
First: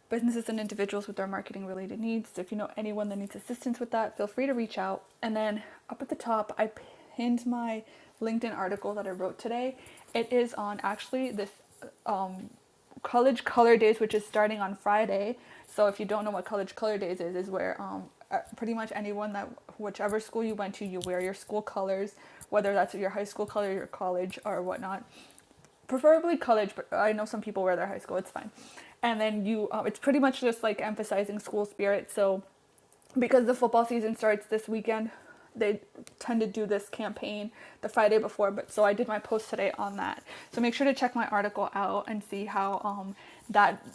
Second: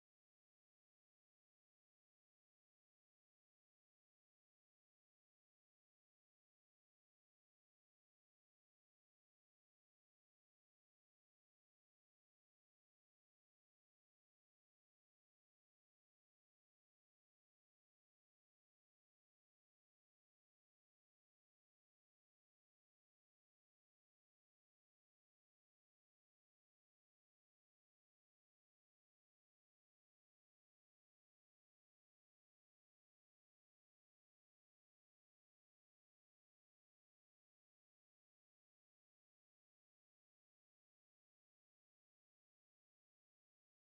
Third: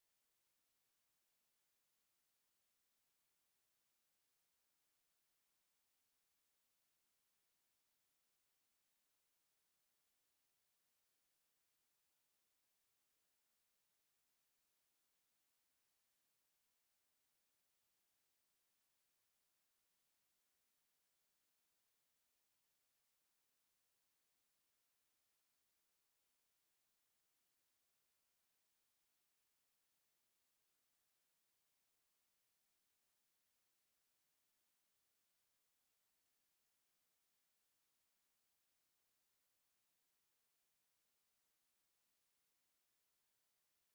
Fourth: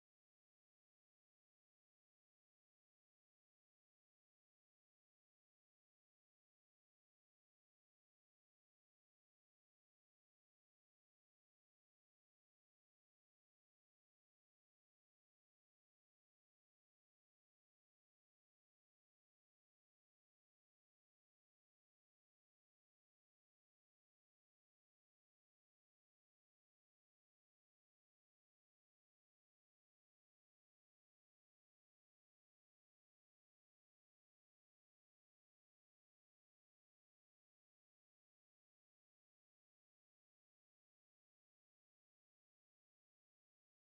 Speaker 2: businesses and individuals with their marketing related needs. So if you know anyone that needs assistance with that, feel free to reach out. And then up at the top, I pinned my LinkedIn article that I wrote today. It is on actually this um, college color days which is starting on friday so if you don't know what college color days is is where um, uh, pretty much anyone that whichever school you went to you wear your school colors whether that's your high school color your college or whatnot preferably college but i know some people wear their high school it's fine and then you um, it's pretty much just like emphasizing school spirit so because the football season starts this weekend, they tend to do this campaign the Friday before. But so I did my post today on that. So make sure to check my article out and see how um, that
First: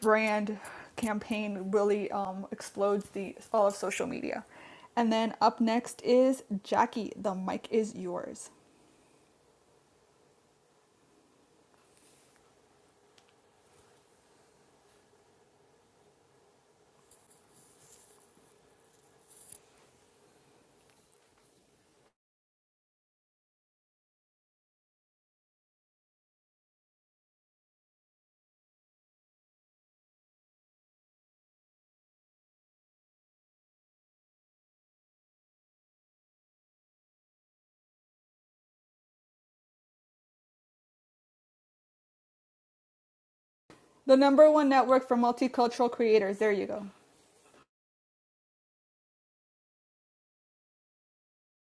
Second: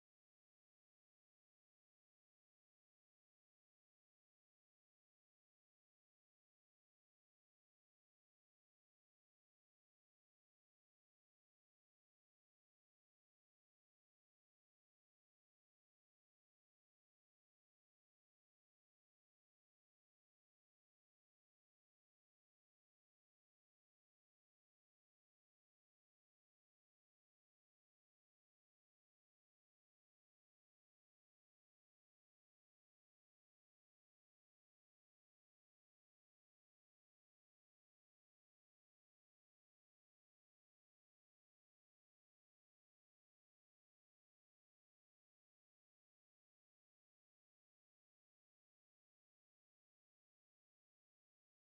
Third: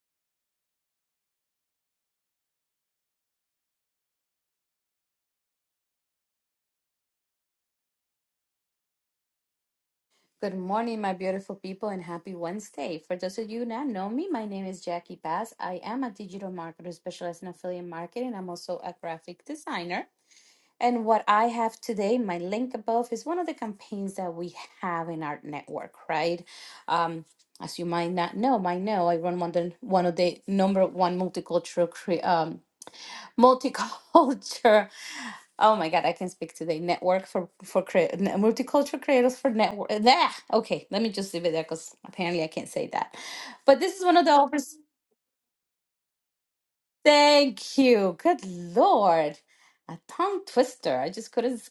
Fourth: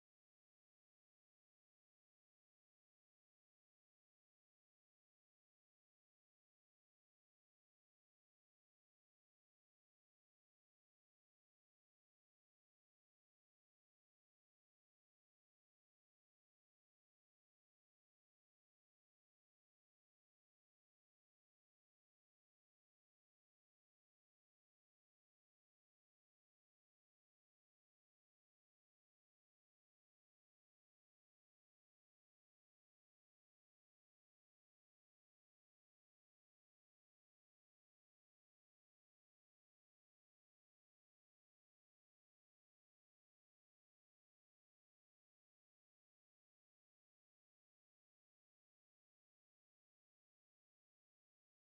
Speaker 2: brand campaign really um, explodes the all of social media. And then up next is Jackie. The mic is yours.
Speaker 1: good morning, my beautiful people, and happy Wednesday. For those of you not know me, my name is Jackie Bass. I am a digital marketer specialized in affiliate marketing. I'm also a graphic designer. And what I have today, my link above, is one of the campaigns that we have in our network, right? Um, as you might not know, might know, I run one of the, one of the number one multicultural cre- um, multicultural. Oh my God, I can speak today. Network for for cre- multicultural creators for network. There, okay, let me just leave it there because apparently I can't say that. But this is one
Speaker 2: The
Speaker 1: of the
Speaker 2: number one
Speaker 1: offers.
Speaker 2: network for multicultural creators. There you go.
Speaker 1: Thank you. Good Lord. A tongue twister. I just couldn't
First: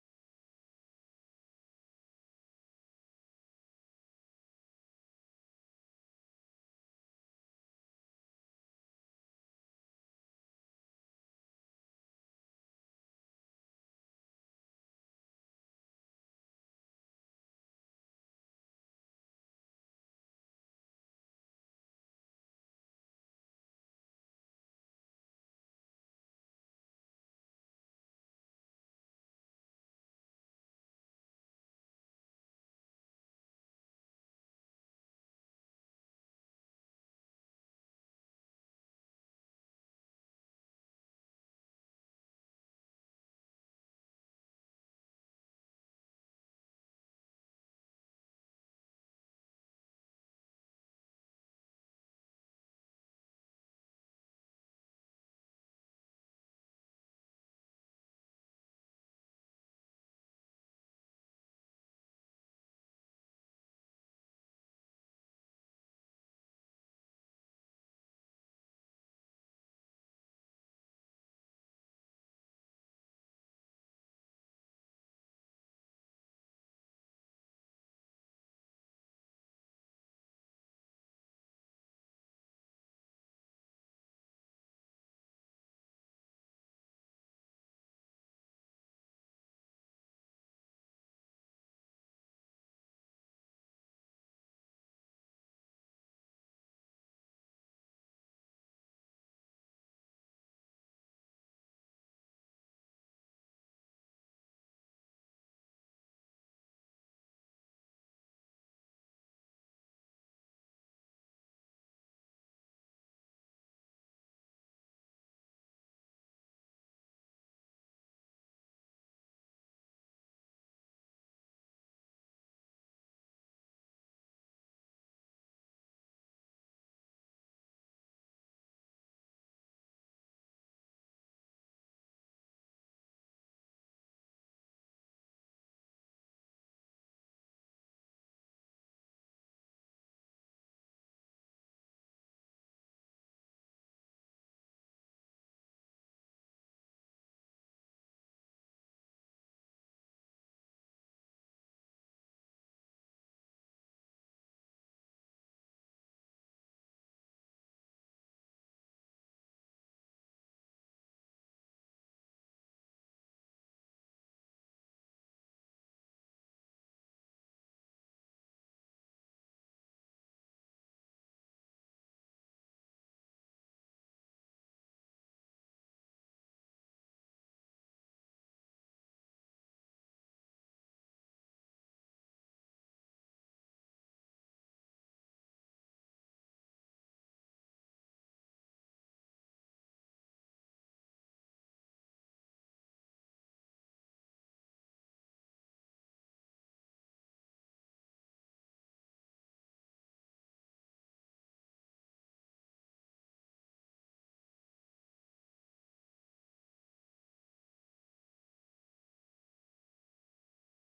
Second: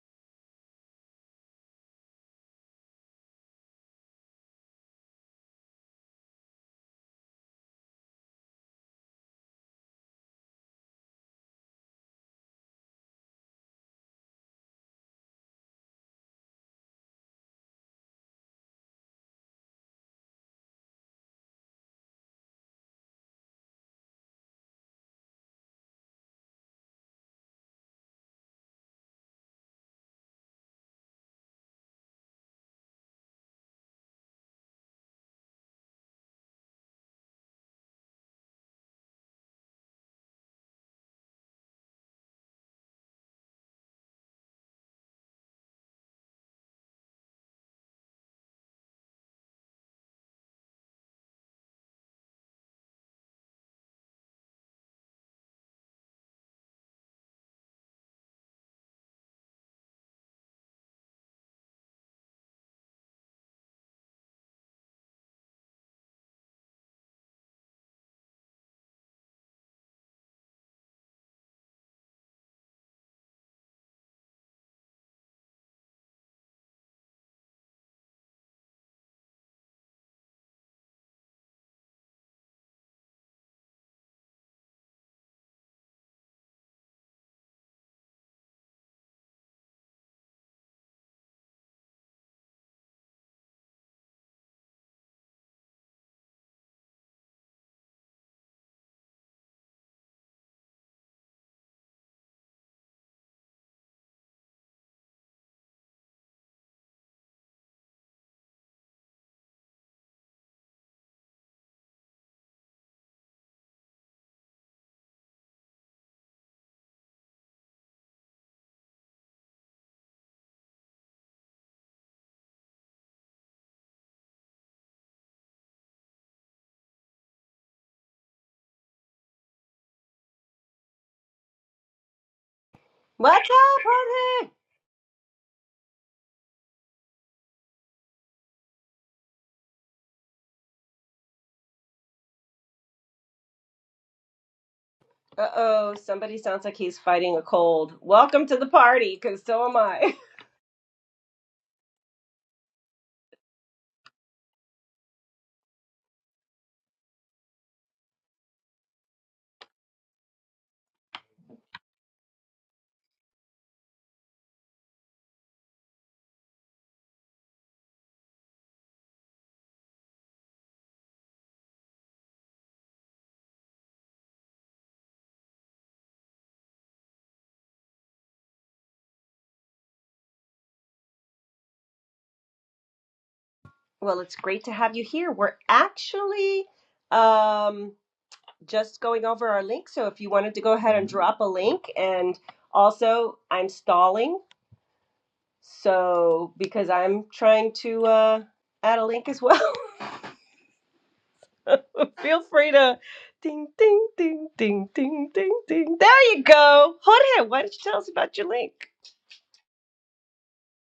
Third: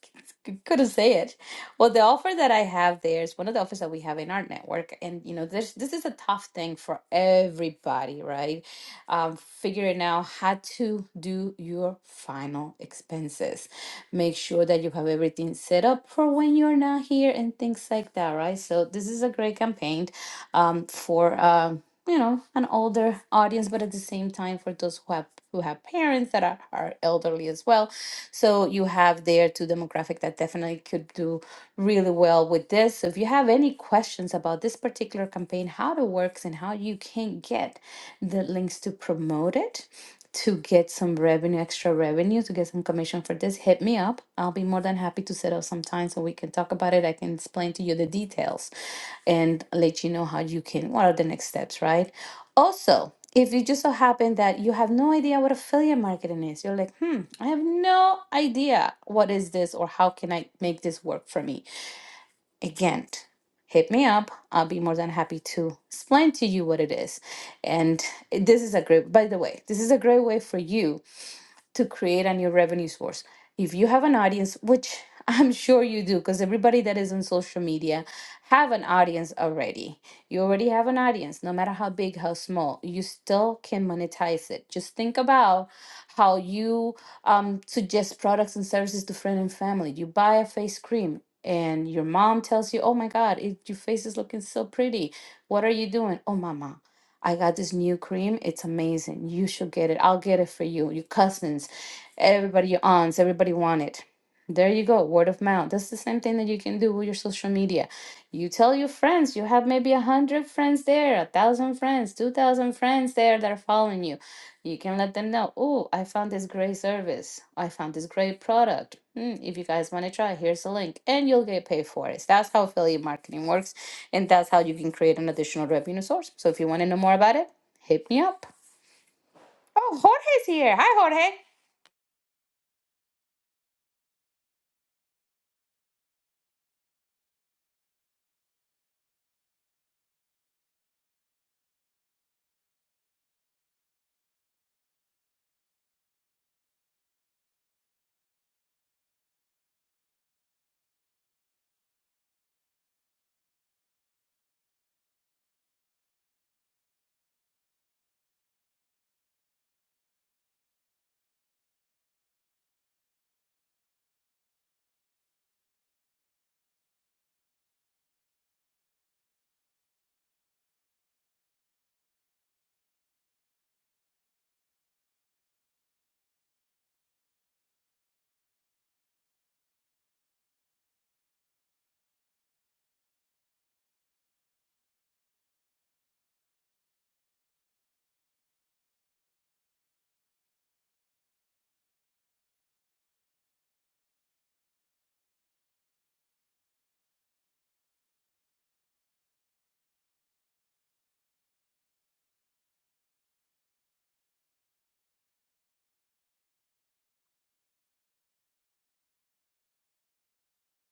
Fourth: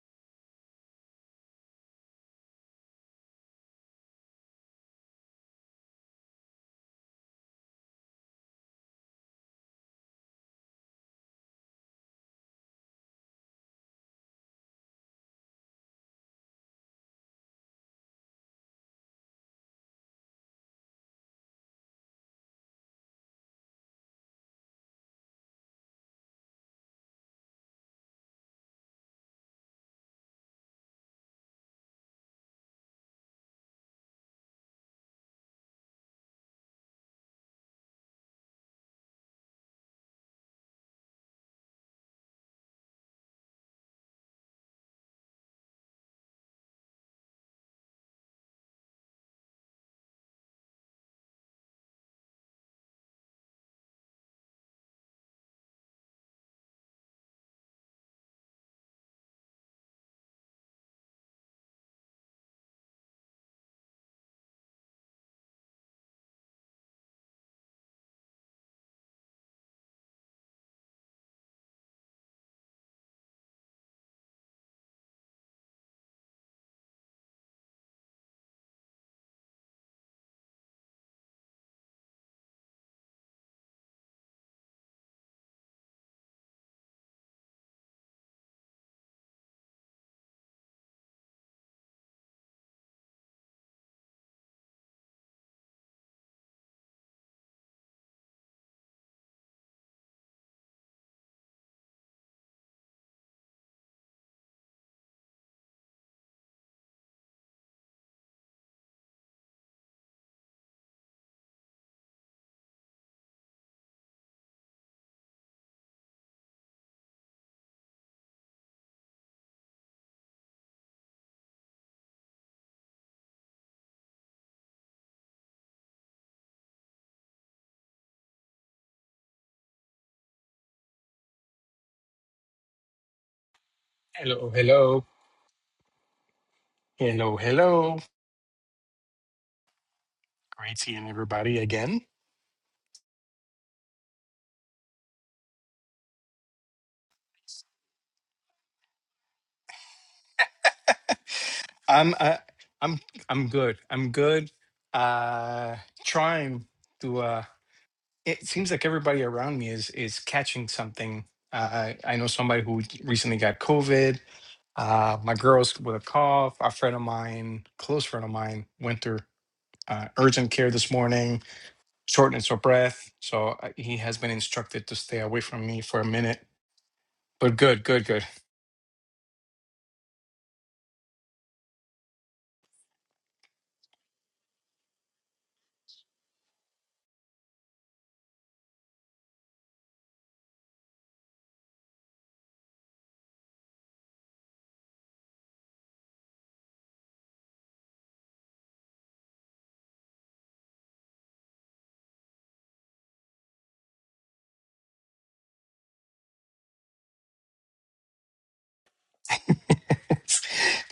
Speaker 1: couldn't say it. Well, the offer that I have there is one of the offers that we have in our network, and you know, this this is a tough thing for everybody, right? Um, figuring out how to do your final expenses. Make sure that you have everything set up for when you're not here and things like that, right? So this is a great campaign um, for um you know an older audience but at the same time for those who have who have parents that are, are elderly as well so you have there two demographic that definitely could do really well with this so if you have any questions about this particular campaign how it works and how you can get the links to promote it to get some revenue extra revenue to get some commission for this hit me up i'll be more than happy to set up some time so we can talk about it i can explain to you the details and let you know how you can what are the next steps right also if it just so happened that you have no idea what affiliate marketing is you're like hmm i have no idea what is this or how can i make this work for me again hit me up i'll be more than happy to explain to you what it is and this is a great by the way this is a great way for you to create a new revenue source. If you have an audience, which I'm sure you do, because everybody that is on social media have an audience already. You already have an audience, no matter how big, how small. You still can monetize it. Just think about how you um, suggest products and services to friend and family. You buy a face cream, and your mom tells you, "Oh my God, it, your face is looking so pretty. What are you doing? Oh, mama, I got this new cream. It's amazing. You should get it. I'll get it for you. Your cousins, everybody, your aunts, everybody want it. There you go. Word of mouth. That's the same thing that you can do with your social media. You tell your friends. You have maybe a hundred friends there, a thousand friends, two thousand friends there that are following you. You can let them know. Oh, I found this great service. I found this great product. Mm, if you guys want to try, here's a link, and you'll get paid for it. That's how affiliate marketing works and that's how you can create an additional revenue source. So if you want to know more about it, hit me up. Oh, Jorge's here. Hi, Jorge.
Speaker 3: What's up,
Speaker 4: Hello,
Speaker 3: party?
Speaker 4: hello, hello, hello. Great seeing everybody again.
Speaker 3: Uh oh, somebody sounds like he's fighting a cold. Welcome to the party, because so am I.
Speaker 4: I'm uh, I'm I'm good. I'm good. Uh trying to uh it seems like everybody around me is is catching something. Uh, I, I know somebody who recently got COVID. Uh my girl's with a cough. A friend of mine, close friend of mine, went through uh, urgent care this morning, shortness of breath. So uh, he has been instructed to stay away from me for a minute. But good, good, good.
Speaker 3: Well, it's great to have you here. We're actually um, just going over our link. So if you wanted to go ahead and Mhm. drop a link, and also I'm stalling, so because I'm trying to uh, add a link as well. Feel free to ding ding ding ding ding ding ding. There you go, Jorge. Why don't you tell us about your link?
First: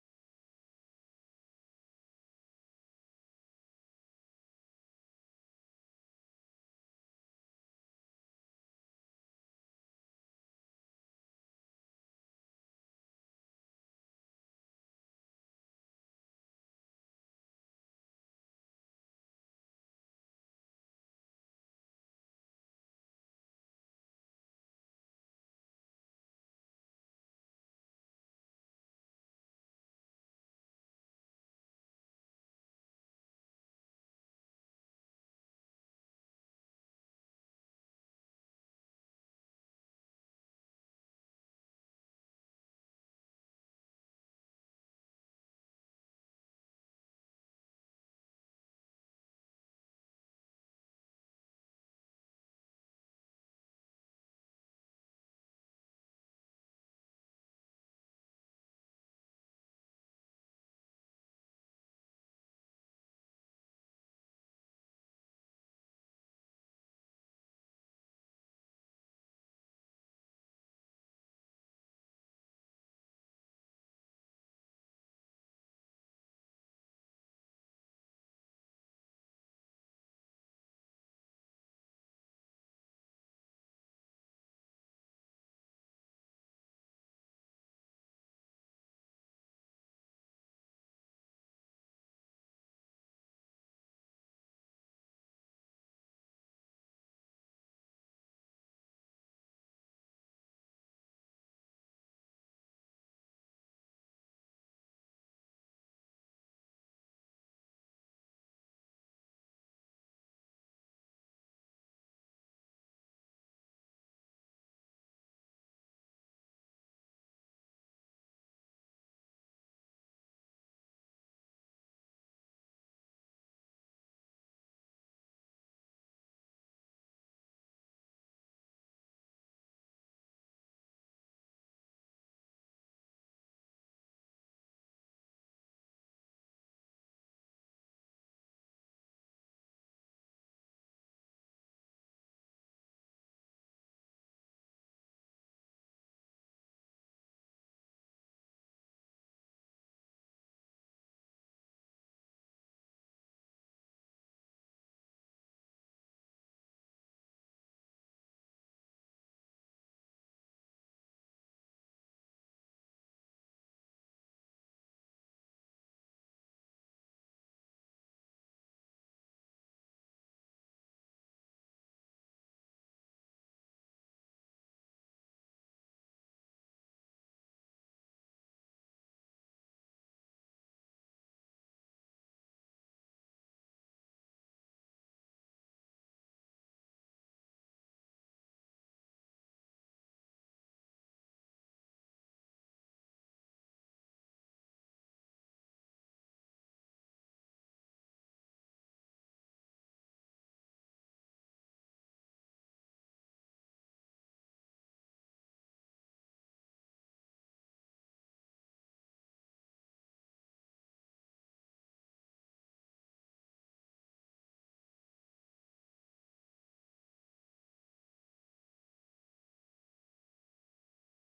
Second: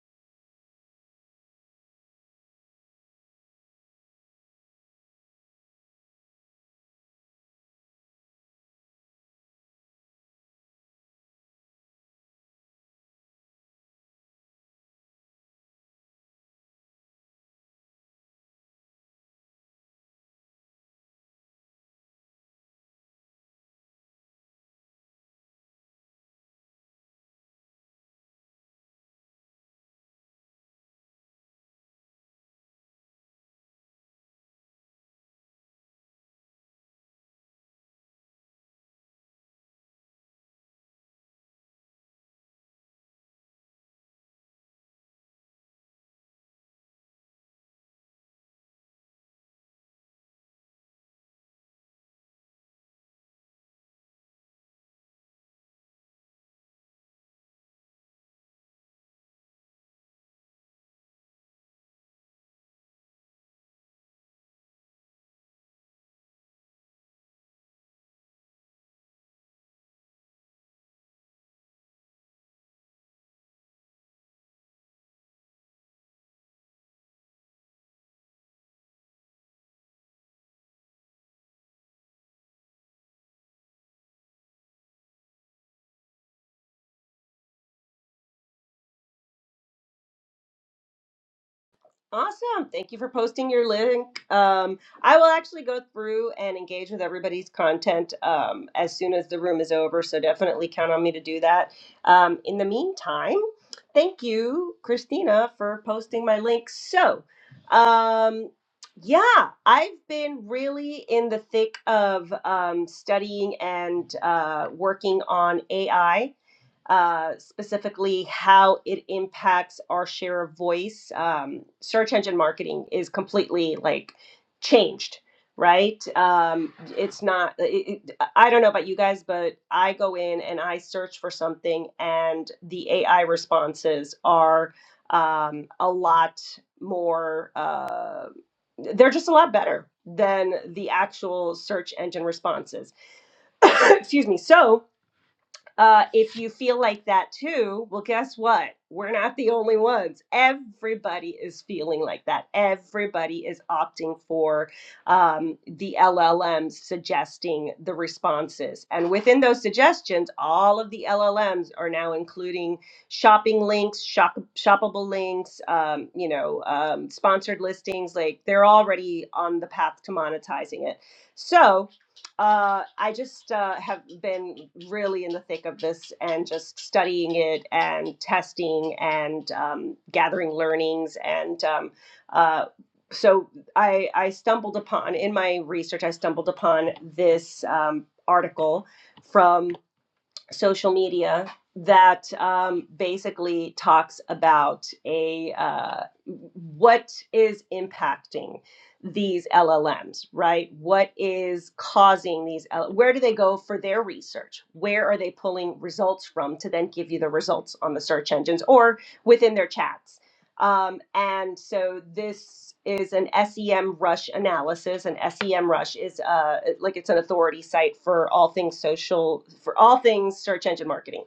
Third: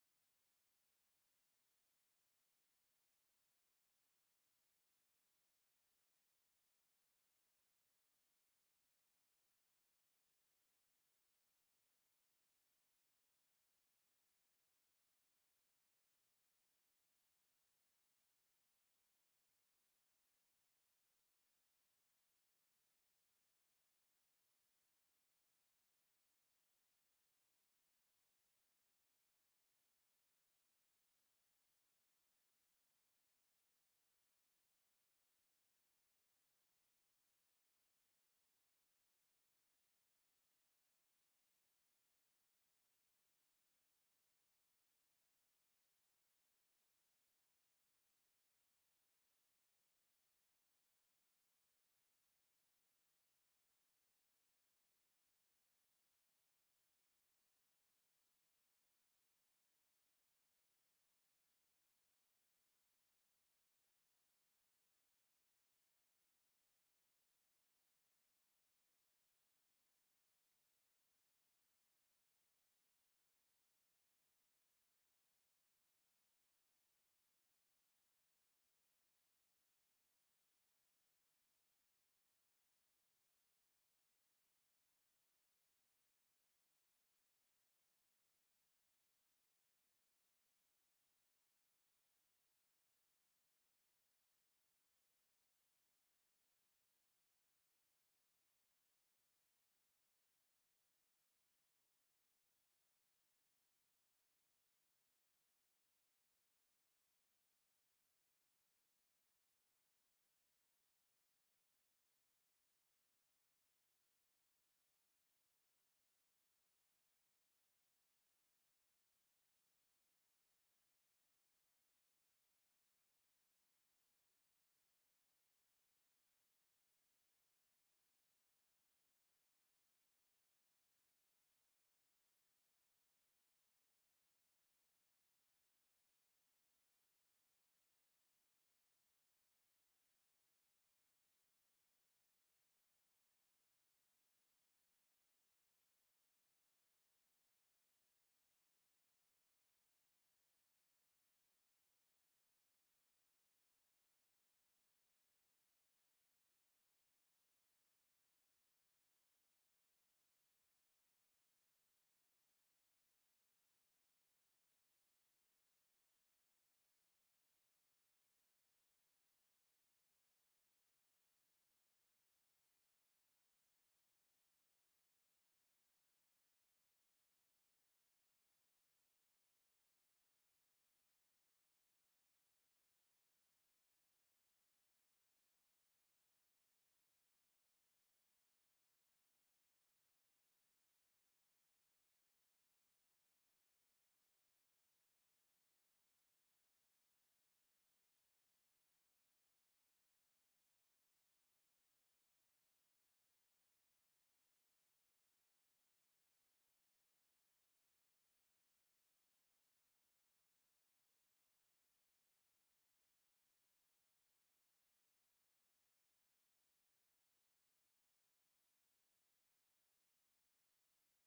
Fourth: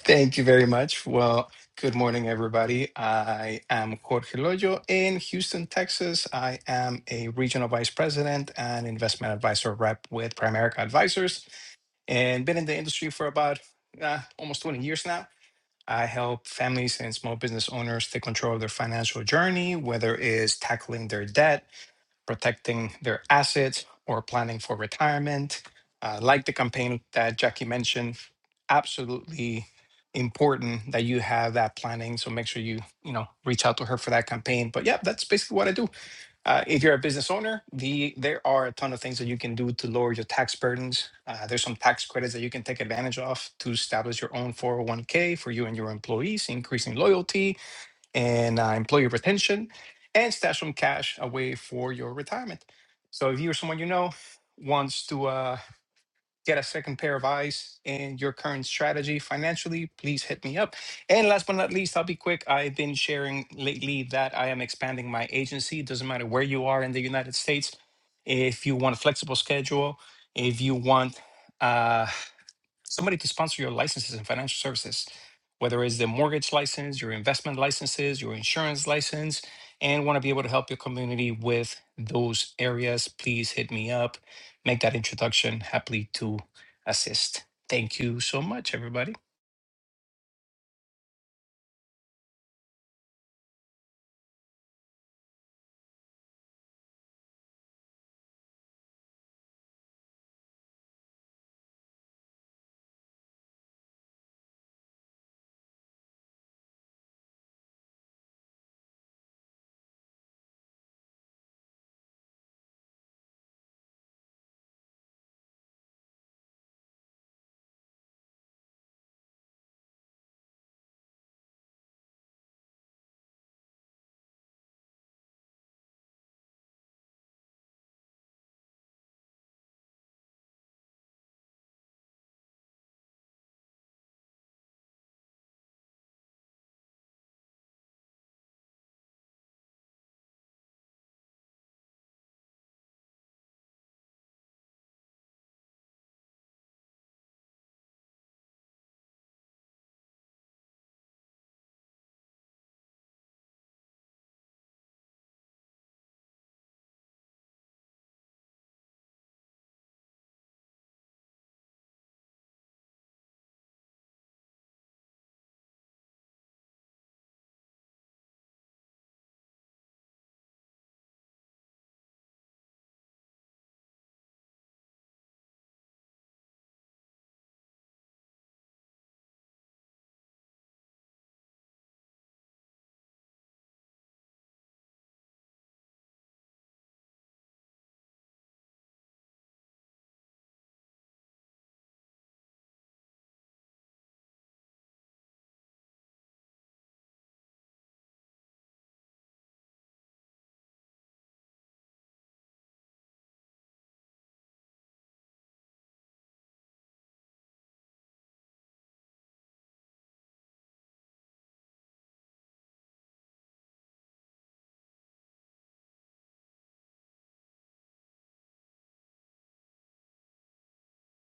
Speaker 4: Thank you very much. Well, good morning, everybody. I am Jorge Loyo in Houston, Texas. I am a regional vice president and investment advisor rep with Primerica Advisors and been in the industry for about uh, almost 20 years now. I help families and small business owners take control of their financial journey, whether it's tackling their debt protecting their assets or planning for retirement. Uh, like the campaign that Jackie mentioned, absolutely important that you have that planning. So make sure you you know reach out to her for that campaign. But yeah, that's basically what I do. Uh, if you're a business owner, the there are a ton of things that you can do to lower your tax burdens. Uh, there's some tax credits that you can take advantage of to establish your own 401k for you and your employees, increasing loyalty, and uh, employee retention and stash some cash away for your retirement. So if you or someone you know wants to uh, get a second pair of eyes in your current strategy financially, please hit me up. And last but not least, I'll be quick. I've been sharing lately that I am expanding my agency. It doesn't matter where you are in the United States. If you want a flexible schedule, if you want uh, somebody to sponsor your licenses and financial services, whether it's the mortgage license, your investment licenses, your insurance license, and want to be able to help your community with those areas, please hit me up. Make that introduction happily to assist. Thank you so much, everybody.
Speaker 3: Awesome. Thank you for posting your link. Um, I will actually go through and engage with everybody's content um, as soon as the room is over. So definitely count on me to do that. Um, in the meantime, thank you, Christina, for posting my link. So, um, yeah, I've been really in the thick of um, studying and uh, working on AI uh, specifically how it impacts our share of voice. Um, search engine marketing is completely like changed, right? Um, it's not, it, it, I don't know about you guys, but I go in and I search for something, and the AI responses are um, a lot more, uh, they're just a lot better than the actual search engine responses. Excuse me. So, uh, if you feel like that too, well, guess what? We're not the only ones. Everybody is feeling like that. Everybody is opting for um, the LLMs suggesting the responses. And within those suggestions, all of the LLMs are now including shopping links, shop, shoppable links, um, you know, um, sponsored listings. Like they're already on the path to monetizing it. So, uh, I just uh, have been really in the thick of this and just studying it and testing and um, gathering learnings and um, uh, so I, I stumbled upon in my research I stumbled upon this um, article from social media that um, basically talks about a uh, what is impacting these LLMs, right? What is causing these? where do they go for their research? Where are they pulling results from to then give you the results on the search engines or within their chats? Um, and so this is an SEM Rush analysis, and SEM Rush is uh, like it's an authority site for all things social, for all things search engine marketing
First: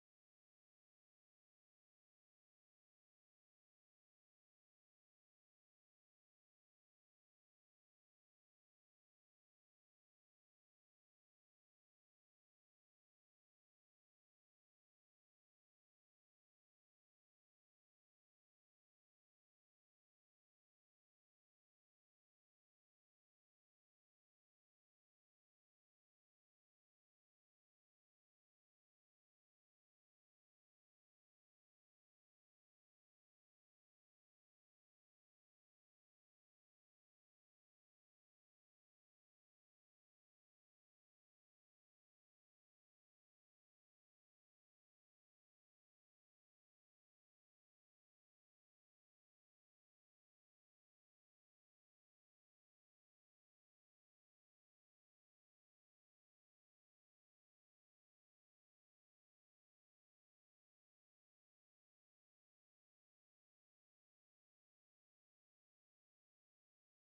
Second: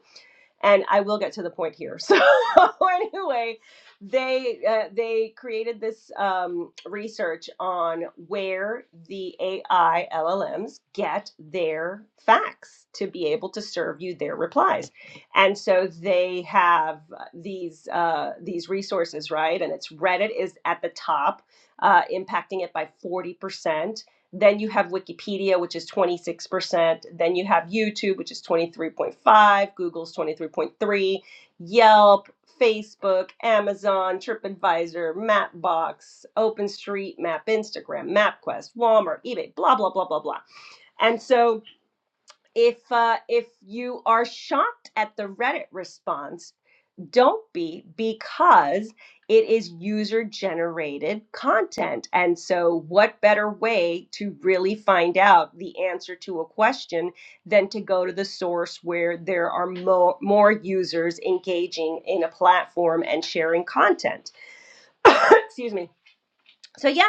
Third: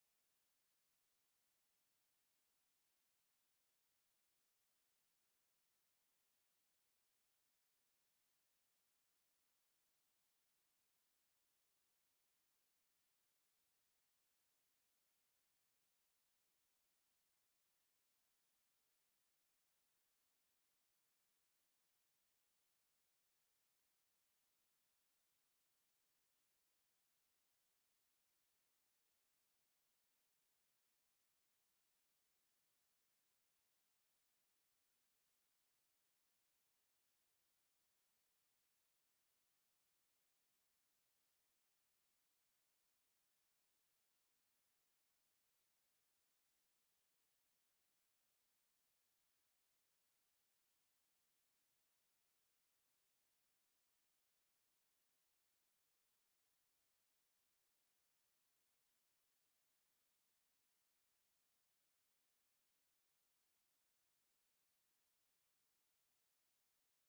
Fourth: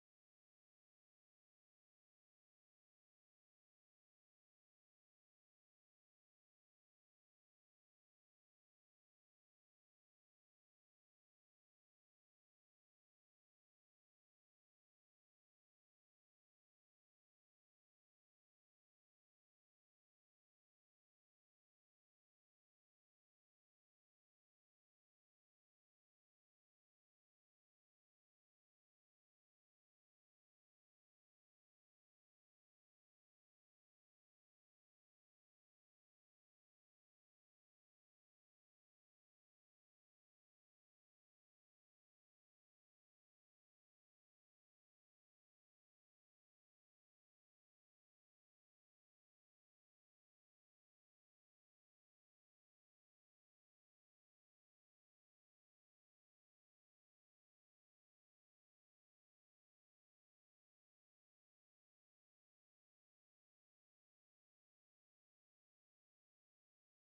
Speaker 3: and I will get to the point here. So anyway, they uh, they created this um, research on where the AI LLMs get their facts to be able to serve you their replies, and so they have uh, these uh, these resources right, and it's Reddit is at the top, uh, impacting it by forty percent. Then you have Wikipedia, which is 26%. Then you have YouTube, which is 23.5, Google's 23.3, Yelp, Facebook, Amazon, TripAdvisor, Mapbox, OpenStreetMap, Instagram, MapQuest, Walmart, eBay, blah blah blah blah blah. And so if uh, if you are shocked at the Reddit response don't be because it is user generated content. And so, what better way to really find out the answer to a question than to go to the source where there are mo- more users engaging in a platform and sharing content? Excuse me. So, yeah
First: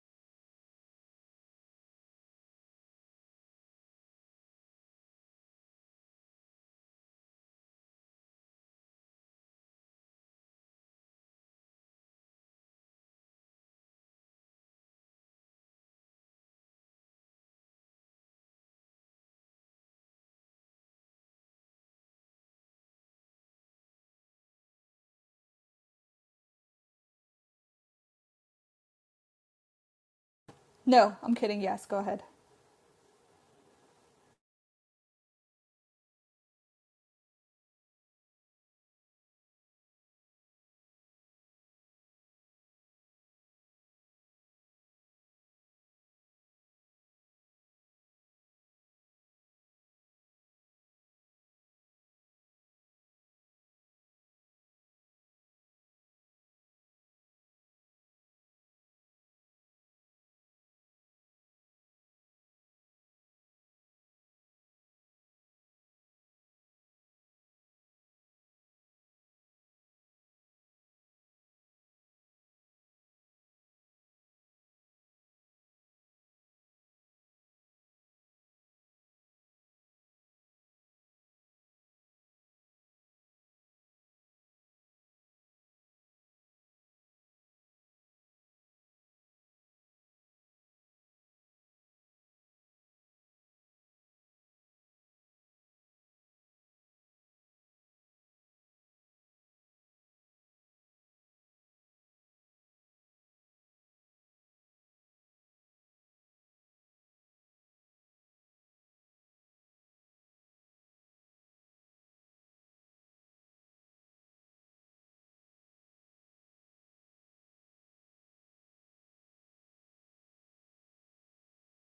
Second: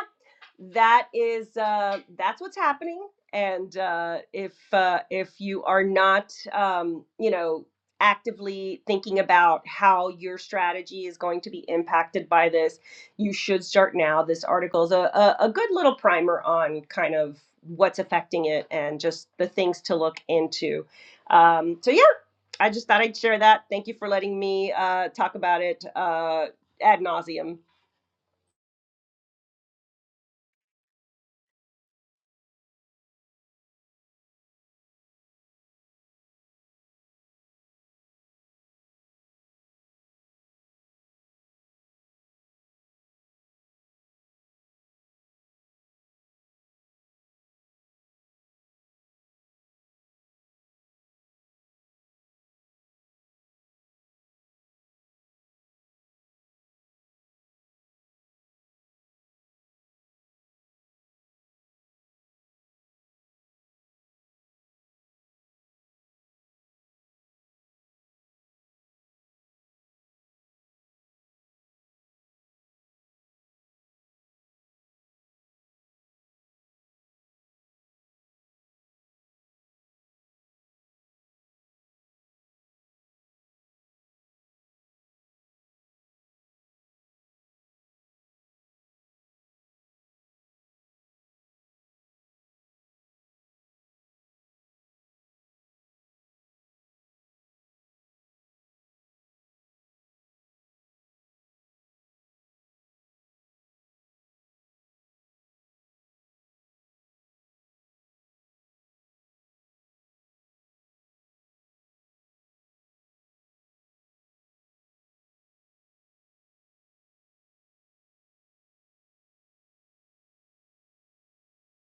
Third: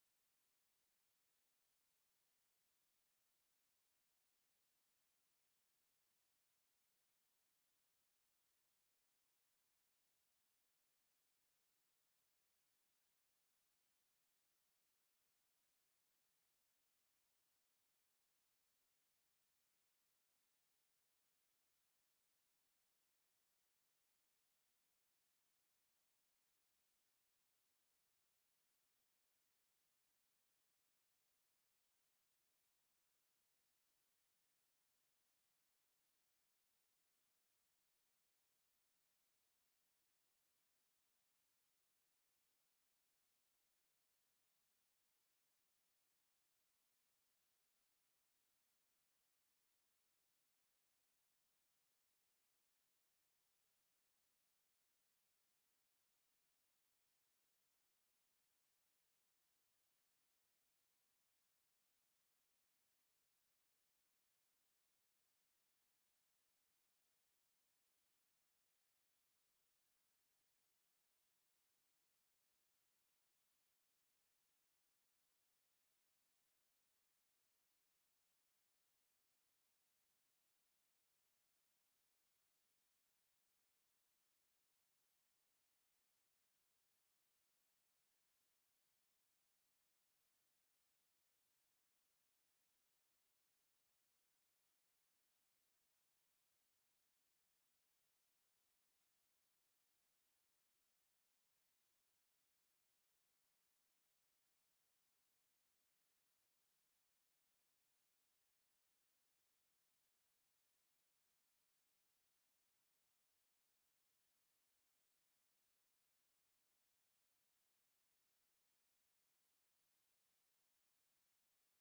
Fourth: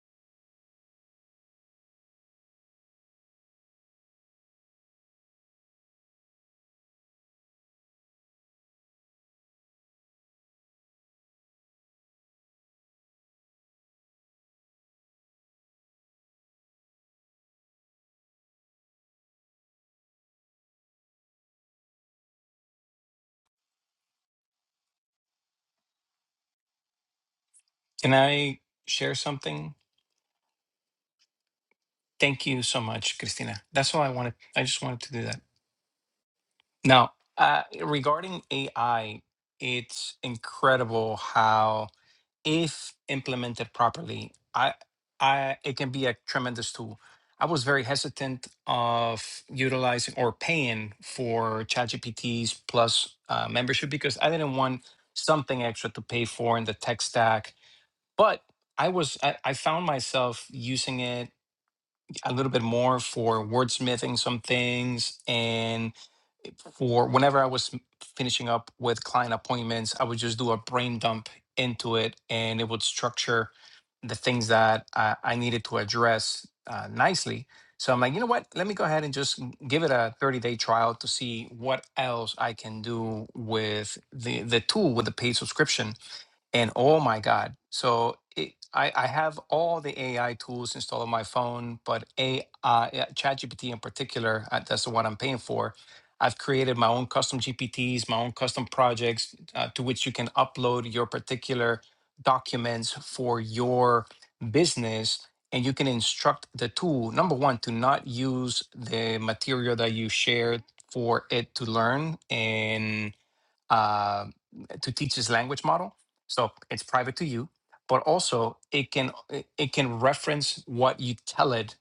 Speaker 3: that is uh, that's what's happening. And uh, if uh, if you are not, um, you know, actively thinking about how your strategy is going to be impacted by this, you should start now. This article is a, a, a good little primer on kind of what's affecting it and just the things to look into. Um, so yeah, I just thought I'd share that. Thank you for letting me uh, talk about it uh, ad nauseum.
Speaker 4: Can I share something?
Speaker 2: No, I'm kidding. Yes, go ahead.
Speaker 4: Thank you so much, Christina. That's all I wanted. I just wanted to do that. Now, uh, regarding AI, it's incredible how. if implemented properly, I, I, it can be a tremendous tool. I was very hesitant of utilizing or paying for ChatGPT's Plus uh, membership because I didn't want something extra to pay for in the tech stack. But I was, I, I found myself using it a little bit more for wordsmithing some things and for whenever I was finishing up with client appointments, I would just do a brain dump into it and it would structure the things that I, I needed to address uh, nicely. So I'm like, you know what? Let me go ahead and just give it a 30 day trial to see what else I can do with the, the tool with the paid subscription and oh my god so it, I, I have all the ai tools installed on my phone but a uh, yeah, chatgpt in particular uh, that's the one i'm paying for i've created my own custom gpts my own custom projects uh, to which you can upload your particular documents for your business and you can instruct the tool number one to not use the material that you shared for it to learn uh, to teach this language model. So it's private to you, but also it can it it can reference what you tell it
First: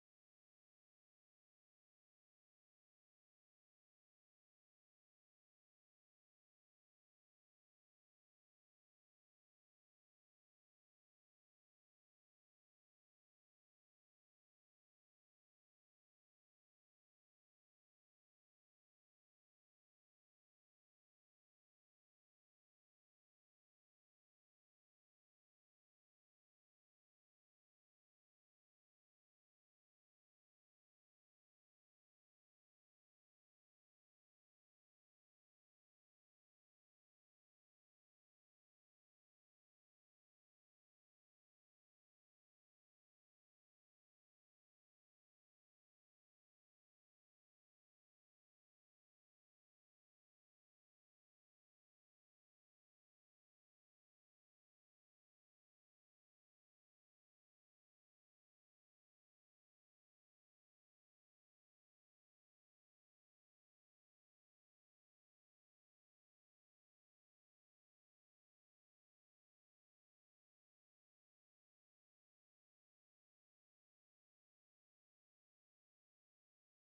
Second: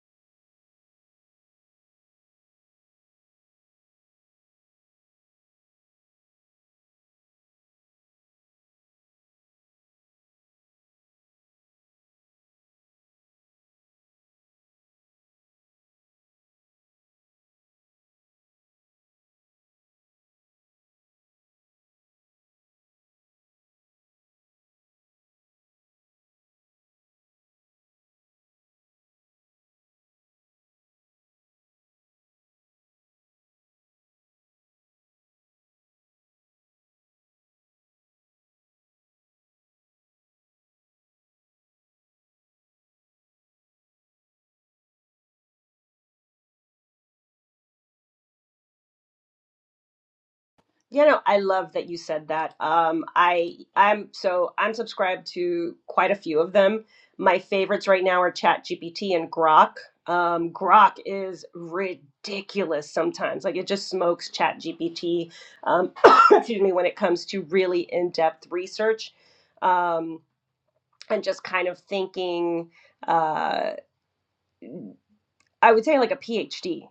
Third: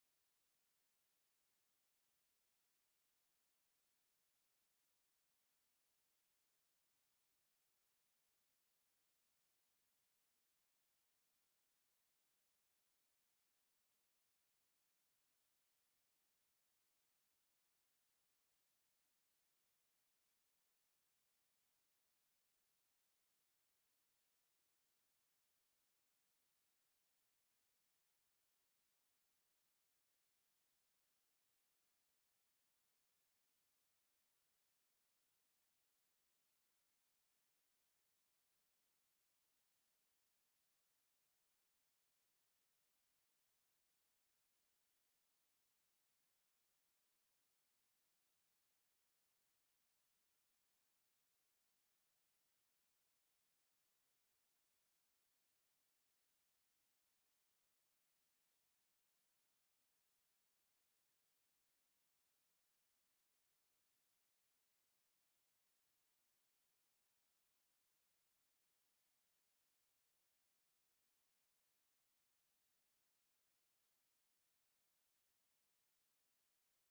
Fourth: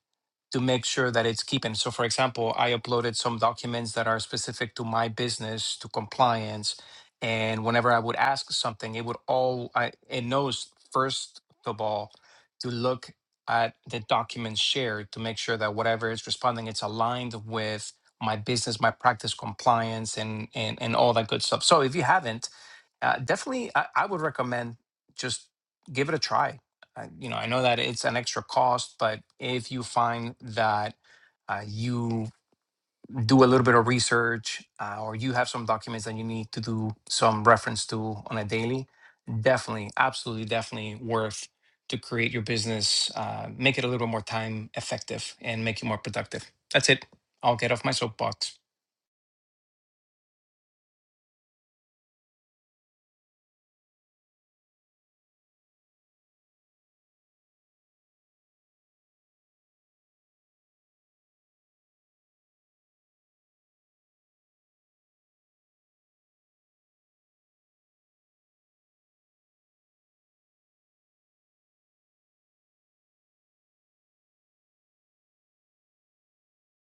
Speaker 4: to make sure that it's keeping. So, for example, I uploaded some documents that are specific to my business, to compliance, and whenever I would ask something, it would all I, it knows first of all to look at the documents shared to make sure that whatever it's responding, it's aligned with my business, my practice, compliance, and and and all that good stuff. So, if you haven't, uh, definitely, I, I would recommend just give it a try I- you know, I know that it's an extra cost, but if you find that uh, you do a little bit of research uh, or you have some documents that you need to do some reference to on a daily, definitely, absolutely, definitely worth to create your business, uh, make it a little more time effective and make you more productive. That's it. I'll get off my soapbox.
Speaker 3: You know, I love that you said that. Um, I I'm so I'm subscribed to quite a few of them. My favorites right now are ChatGPT and Grok. Um, Grok is ridiculous sometimes. Like it just smokes ChatGPT. Um, excuse me, when it comes to really in-depth research um, and just kind of thinking. uh, I would say like a PhD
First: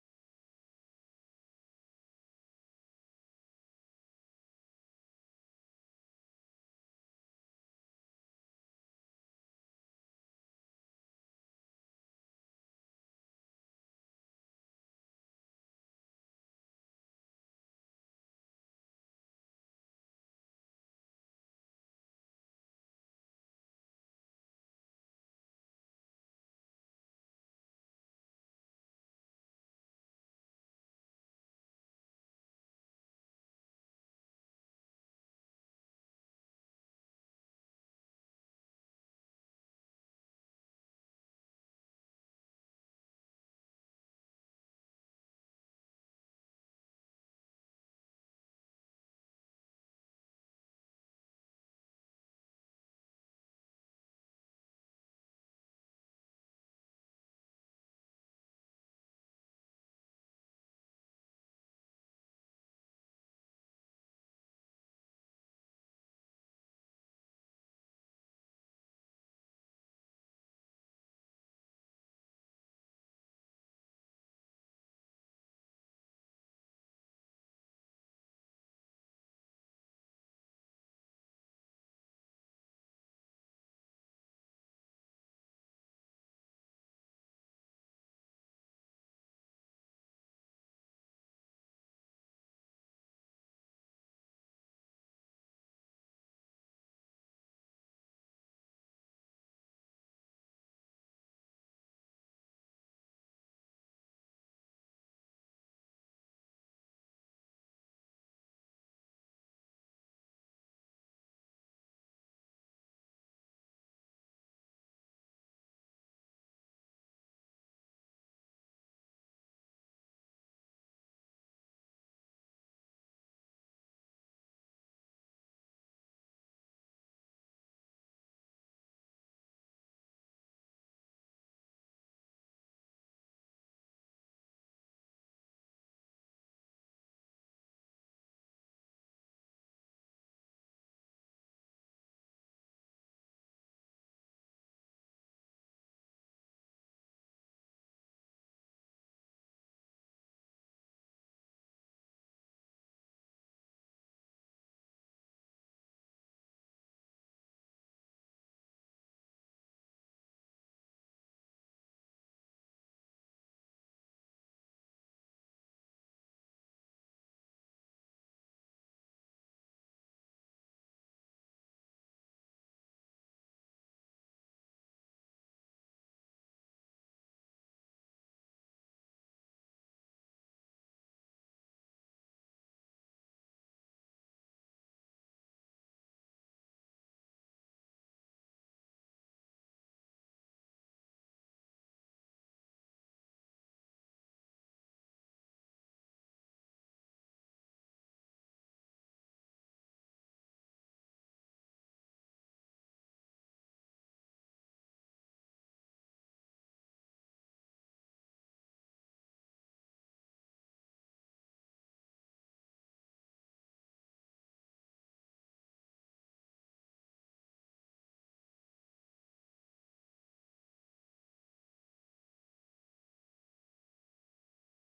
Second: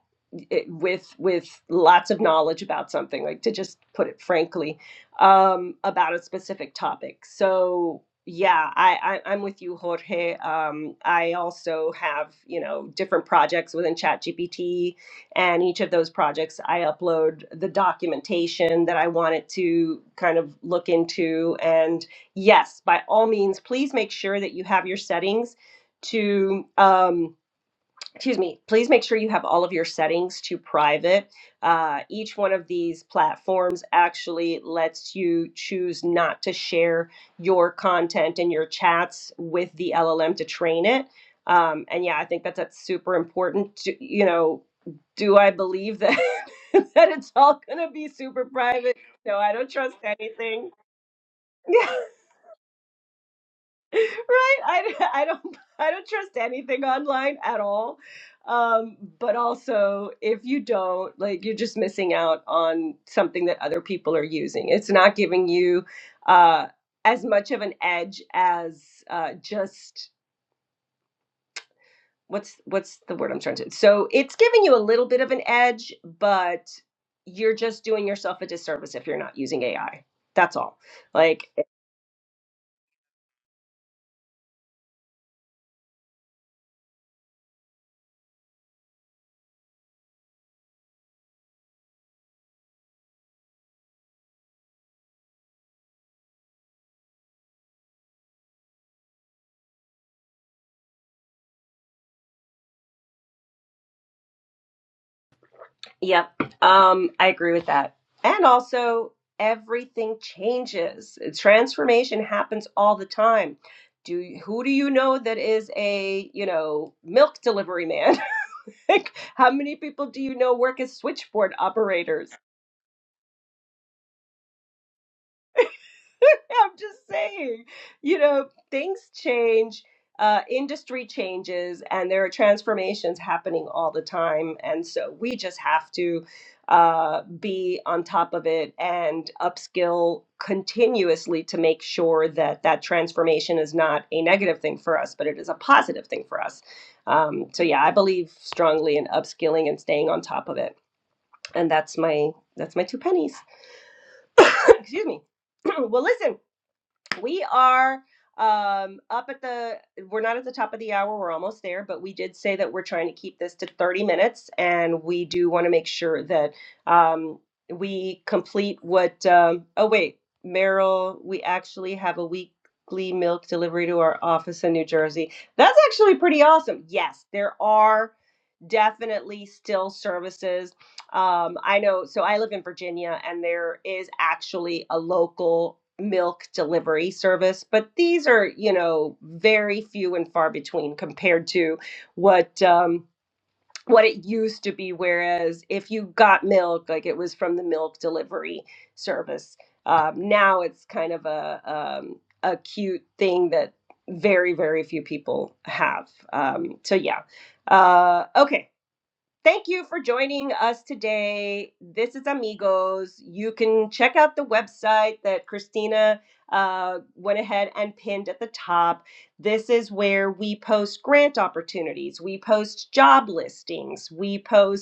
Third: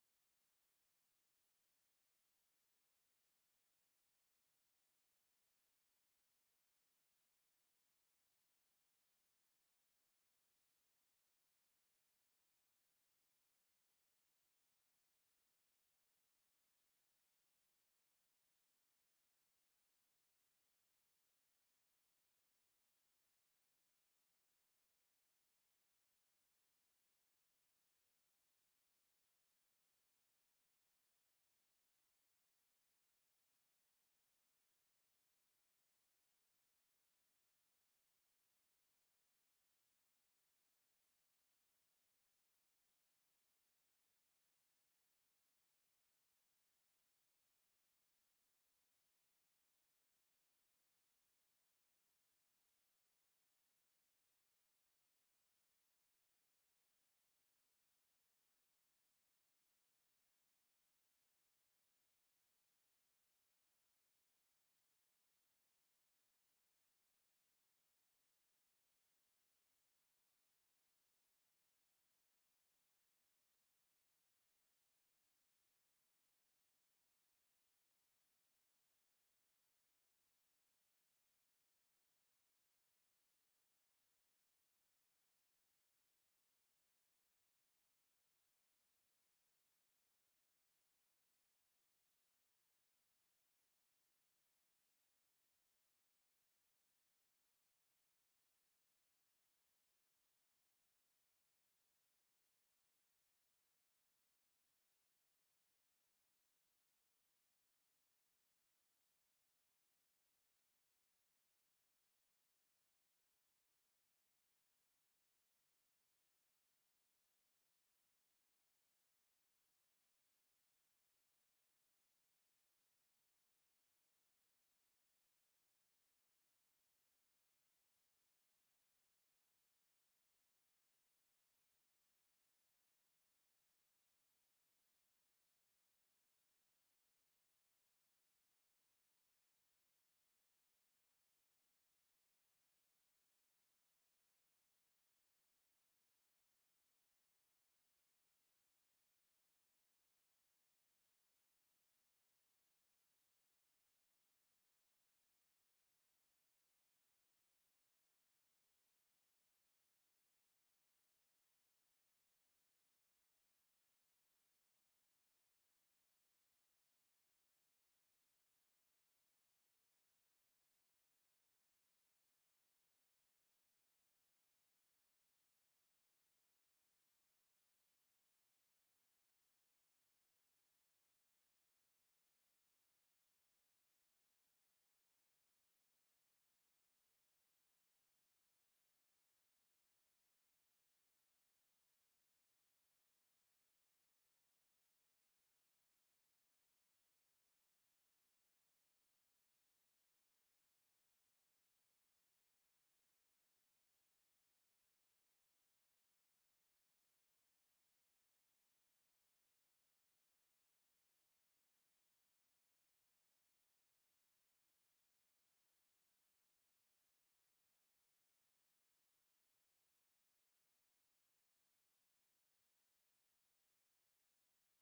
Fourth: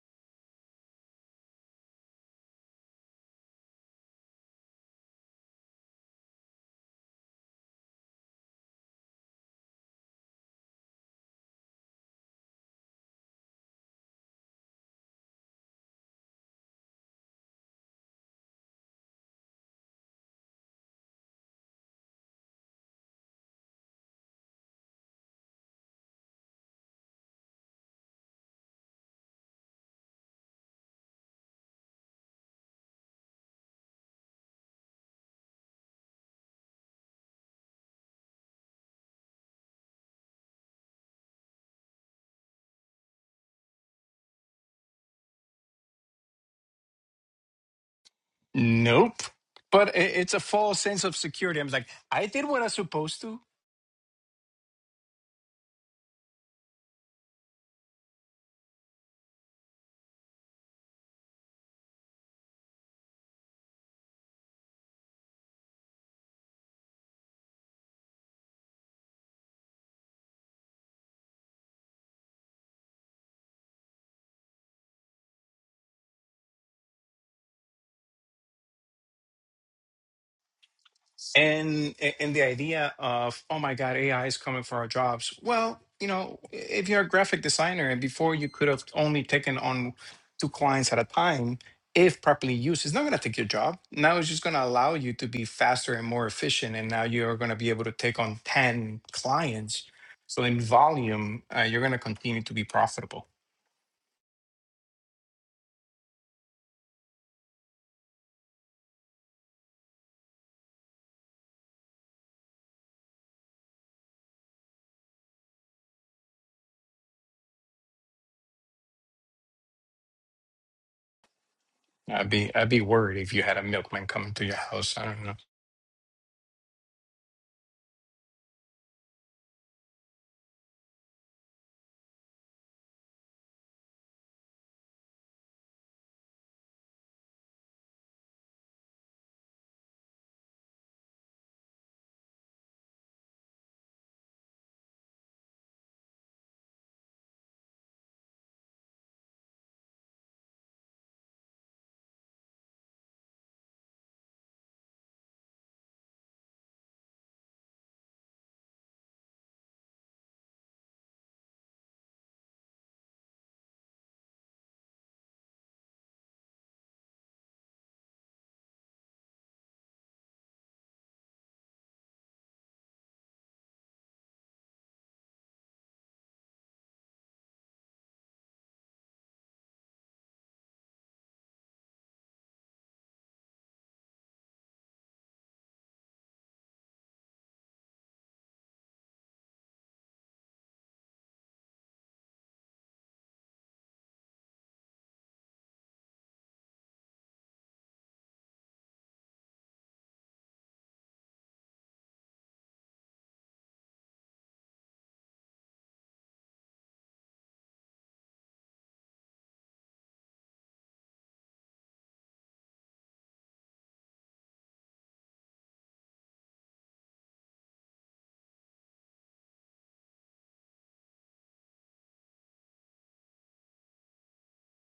Speaker 3: with with lots of knowledge about something, like to just put it frankly, um, about a specific topic. So yeah, I, I I'm with you, Jorge. Um, I also have you know different projects within ChatGPT, and each of those projects I upload the documentation that I want it to kind of look into. And yes, by all means, please make sure that you have your settings to. Um, excuse me, please make sure you have all of your settings to private. Uh, each one of these platforms actually lets you choose not to share your content and your chats with the LLM to train it. Um, and yeah, I think that that's super important. To, you know, do I believe that that it's all going to be super private?
Speaker 4: Nope.
Speaker 3: No, I don't
Speaker 4: But
Speaker 3: trust
Speaker 4: i- it's a
Speaker 3: anything.
Speaker 4: false sense of security. I'm like, I did what I was supposed to.
Speaker 3: right? I, I don't I don't trust anything online at all. Um, but also, if you don't, like, you're just missing out on something that other people are using. It's not giving you uh, as much of an edge as uh, just what's what's the word I'm trying to. So it's giving you a little bit of an edge, but you're just doing yourself a disservice if you're not using AI. That's all. Like
Speaker 4: and and the idea of oh my god ai is coming for our jobs well you know if you're a graphic designer and before you could have only taken on two clients at a time if properly used it's not going to take your job now it's just going to allow you to be faster and more efficient and now you're going to be able to take on 10 clients so in volume uh, you're going to continue to be profitable
Speaker 3: Yep. Um, I agree with that. And also, everything changes. Transformation happens all the time. Do you- who do you know that is a, you know, milk delivery man? Like, How many people do you know work as switchboard operators?
Speaker 4: i'd be i'd be worried if you had a milkman coming to your house i don't know
Speaker 3: I'm just saying, you know, things change, uh, industry changes, and there are transformations happening all the time. And so we just have to uh, be on top of it and upskill continuously to make sure that that transformation is not a negative thing for us, but it is a positive thing for us. Um, so yeah, I believe strongly in upskilling and staying on top of it. And that's my that's my two pennies. Excuse me. well, listen we are um up at the we're not at the top of the hour we're almost there but we did say that we're trying to keep this to 30 minutes and we do want to make sure that um we complete what um oh wait meryl we actually have a weekly milk delivery to our office in new jersey that's actually pretty awesome yes there are definitely still services. Um, I know, so I live in Virginia, and there is actually a local milk delivery service, but these are, you know, very few and far between compared to what. Um, what it used to be, whereas if you got milk, like it was from the milk delivery service. Um, now it's kind of a um, a cute thing that very very few people have. Um, so yeah, uh, okay. Thank you for joining us today. This is Amigos. You can check out the website that Christina uh, went ahead and pinned at the top. This is where we post grant opportunities, we post job listings, we post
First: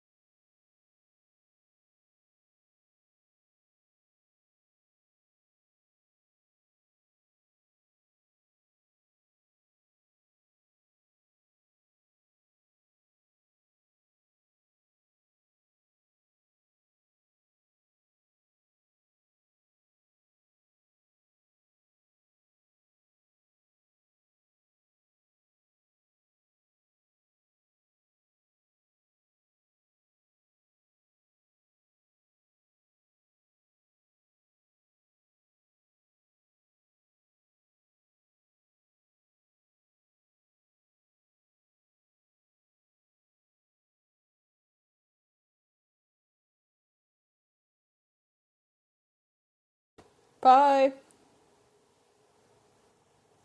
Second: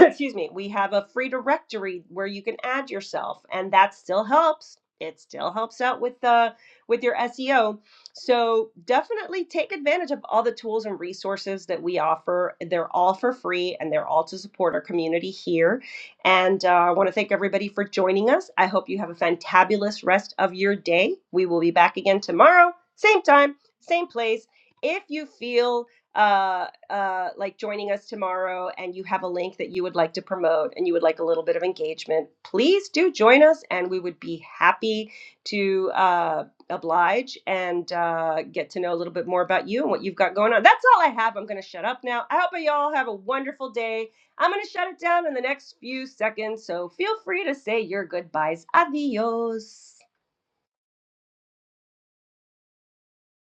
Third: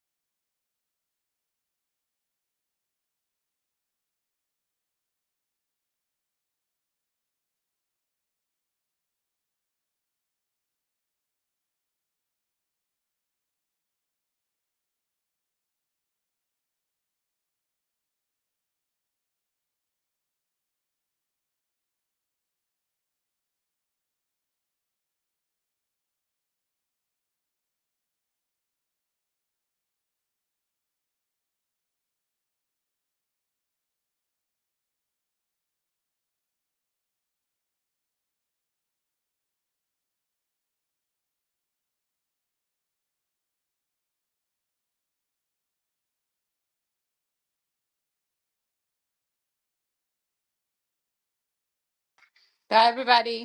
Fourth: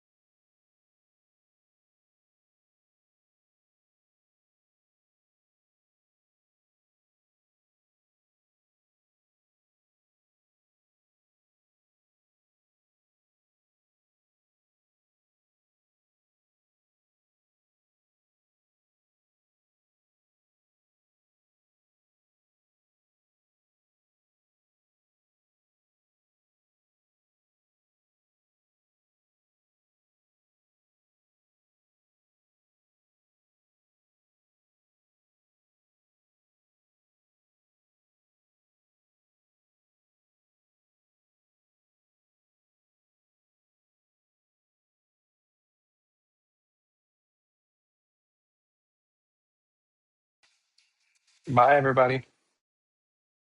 Speaker 3: excuse me, we have a free directory where you can add yourself, and that still helps. It still helps out with the with your SEO. So definitely take advantage of all the tools and resources that we offer. They're all for free, and they're all to support our community here. And uh, I want to thank everybody for joining us. I hope you have a fantabulous rest of your day. We will be back again tomorrow, same time, same place. If you feel uh, uh, like joining us tomorrow and you have a link that you would like to promote and you would like a little bit of engagement, please do join us and we would be happy to uh, oblige and uh, get to know a little bit more about you and what you've got going on. That's all I have. I'm going to shut up now. I hope you all have a wonderful day. I'm going to shut it down in the next few seconds. So feel free to say your goodbyes. Adios.
Speaker 2: Bye.
Speaker 4: bye everybody
Speaker 1: Hi, everybody.